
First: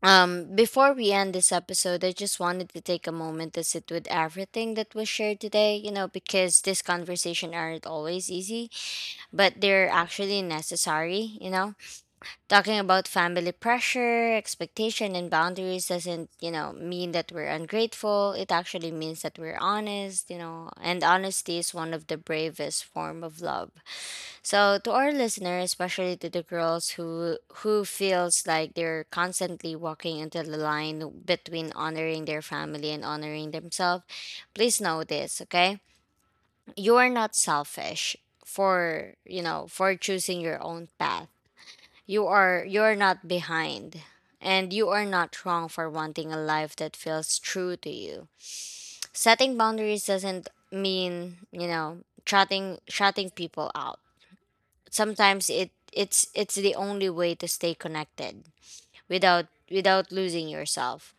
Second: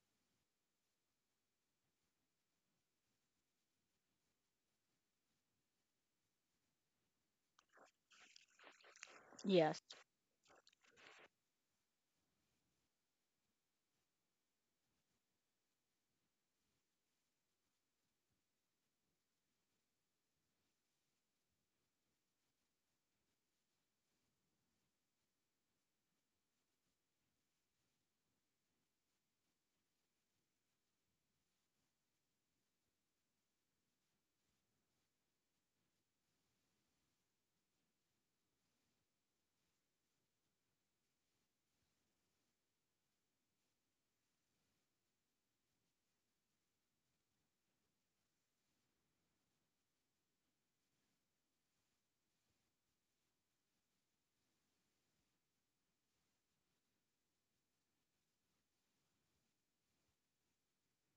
[SPEAKER 1] um before we end this episode, I just wanted to take a moment to sit with everything that was shared today, you know, because this conversation aren't always easy, but
[SPEAKER 2] Yes.
[SPEAKER 1] they're actually necessary, you know. Talking about family pressure, expectation, and boundaries doesn't, you know, mean that we're ungrateful. It actually means that we're honest, you know, and honesty is one of the bravest form of love. So to our listener, especially to the girls who who feels like they're constantly walking into the line between honoring their family and honoring themselves, please know this, okay? You are not selfish for, you know, for choosing your own path. You are you are not behind, and you are not wrong for wanting a life that feels true to you. Setting boundaries doesn't mean, you know, shutting shutting people out. Sometimes it it's it's the only way to stay connected without without losing yourself.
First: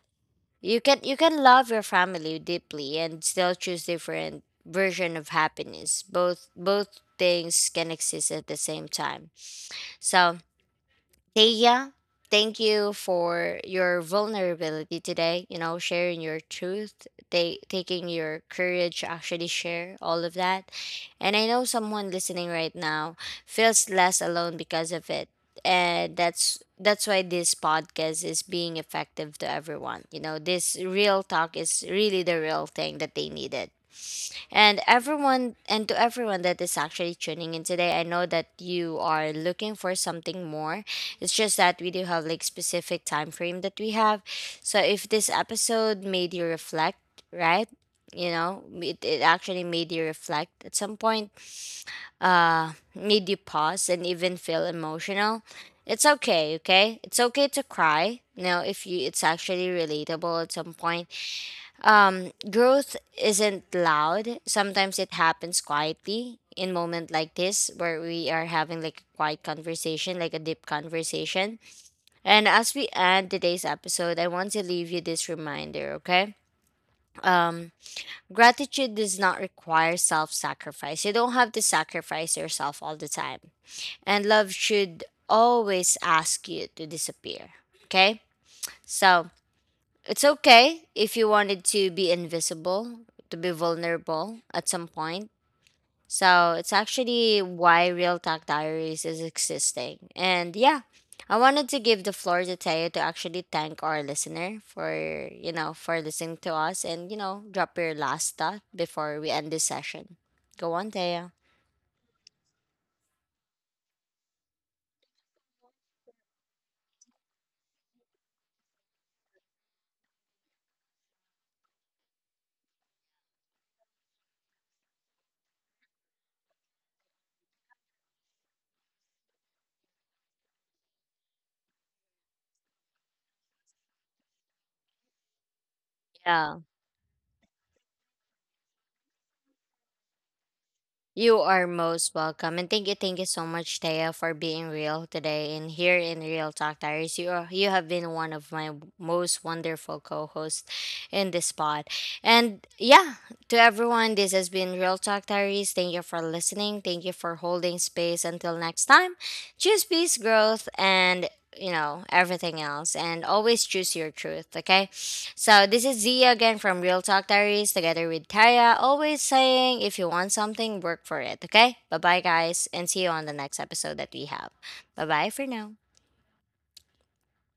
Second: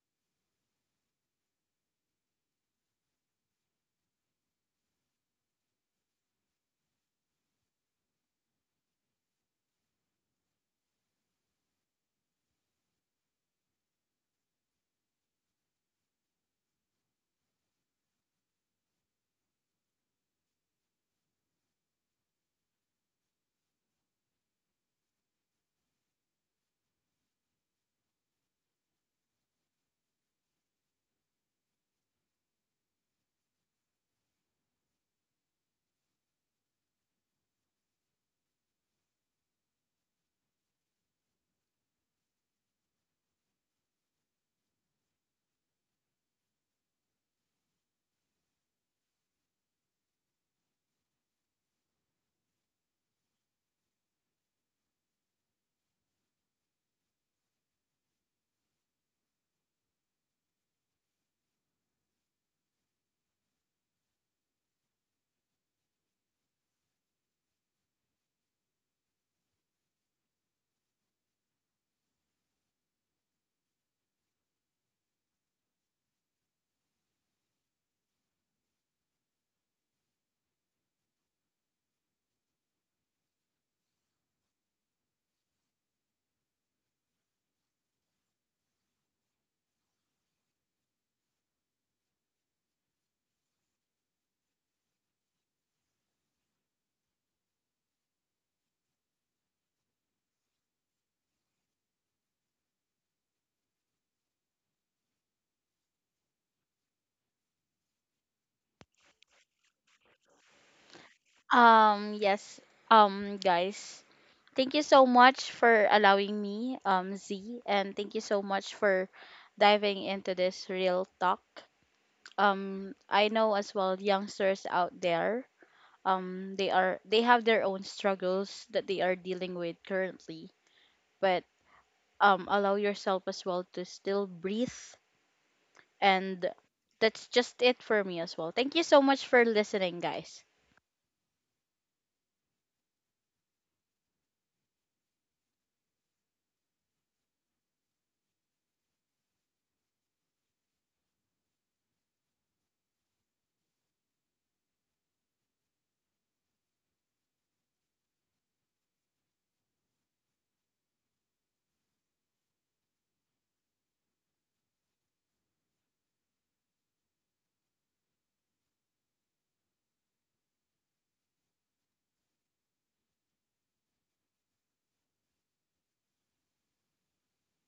[SPEAKER 1] You can you can love your family deeply and still choose different version of happiness. Both both things can exist at the same time. So Taya, thank you for your vulnerability today, you know, sharing your truth, ta- taking your courage to actually share all of that. And I know someone listening right now feels less alone because of it. And that's that's why this podcast is being effective to everyone. You know, this real talk is really the real thing that they needed. And everyone, and to everyone that is actually tuning in today, I know that you are looking for something more. It's just that we do have like specific time frame that we have. So if this episode made you reflect, right? You know, it, it actually made you reflect at some point, uh, made you pause and even feel emotional. It's okay, okay? It's okay to cry. You know, if you it's actually relatable at some point. Um, growth isn't loud. Sometimes it happens quietly in moment like this where we are having like a quiet conversation, like a deep conversation. And as we end today's episode, I want to leave you this reminder, okay? Um, gratitude does not require self sacrifice. You don't have to sacrifice yourself all the time. And love should always ask you to disappear, okay? So it's okay if you wanted to be invisible, to be vulnerable at some point. So it's actually why Real Talk Diaries is existing. And yeah, I wanted to give the floor to Teo to actually thank our listener for, you know, for listening to us and, you know, drop your last thought before we end this session. Go on, Teo.
[SPEAKER 2] Um, yes. Um, guys, thank you so much for allowing me, um, Z, and thank you so much for diving into this real talk. Um, I know as well youngsters out there, um, they are they have their own struggles that they are dealing with currently, but um, allow yourself as well to still breathe. And
[SPEAKER 1] Yeah.
[SPEAKER 2] that's just it for me as well. Thank you so much for listening, guys.
[SPEAKER 1] You are most welcome. And thank you, thank you so much, Taya, for being real today. And here in Real Talk Diaries, you are, you have been one of my most wonderful co-hosts in this pod. And yeah, to everyone, this has been Real Talk Diaries. Thank you for listening. Thank you for holding space. Until next time, choose peace, growth, and you know everything else, and always choose your truth, okay? So this is Zia again from Real Talk Diaries, together with Taya, always saying, if you want something, work for it. Okay, bye bye guys, and see you on the next episode that we have. Bye bye for now.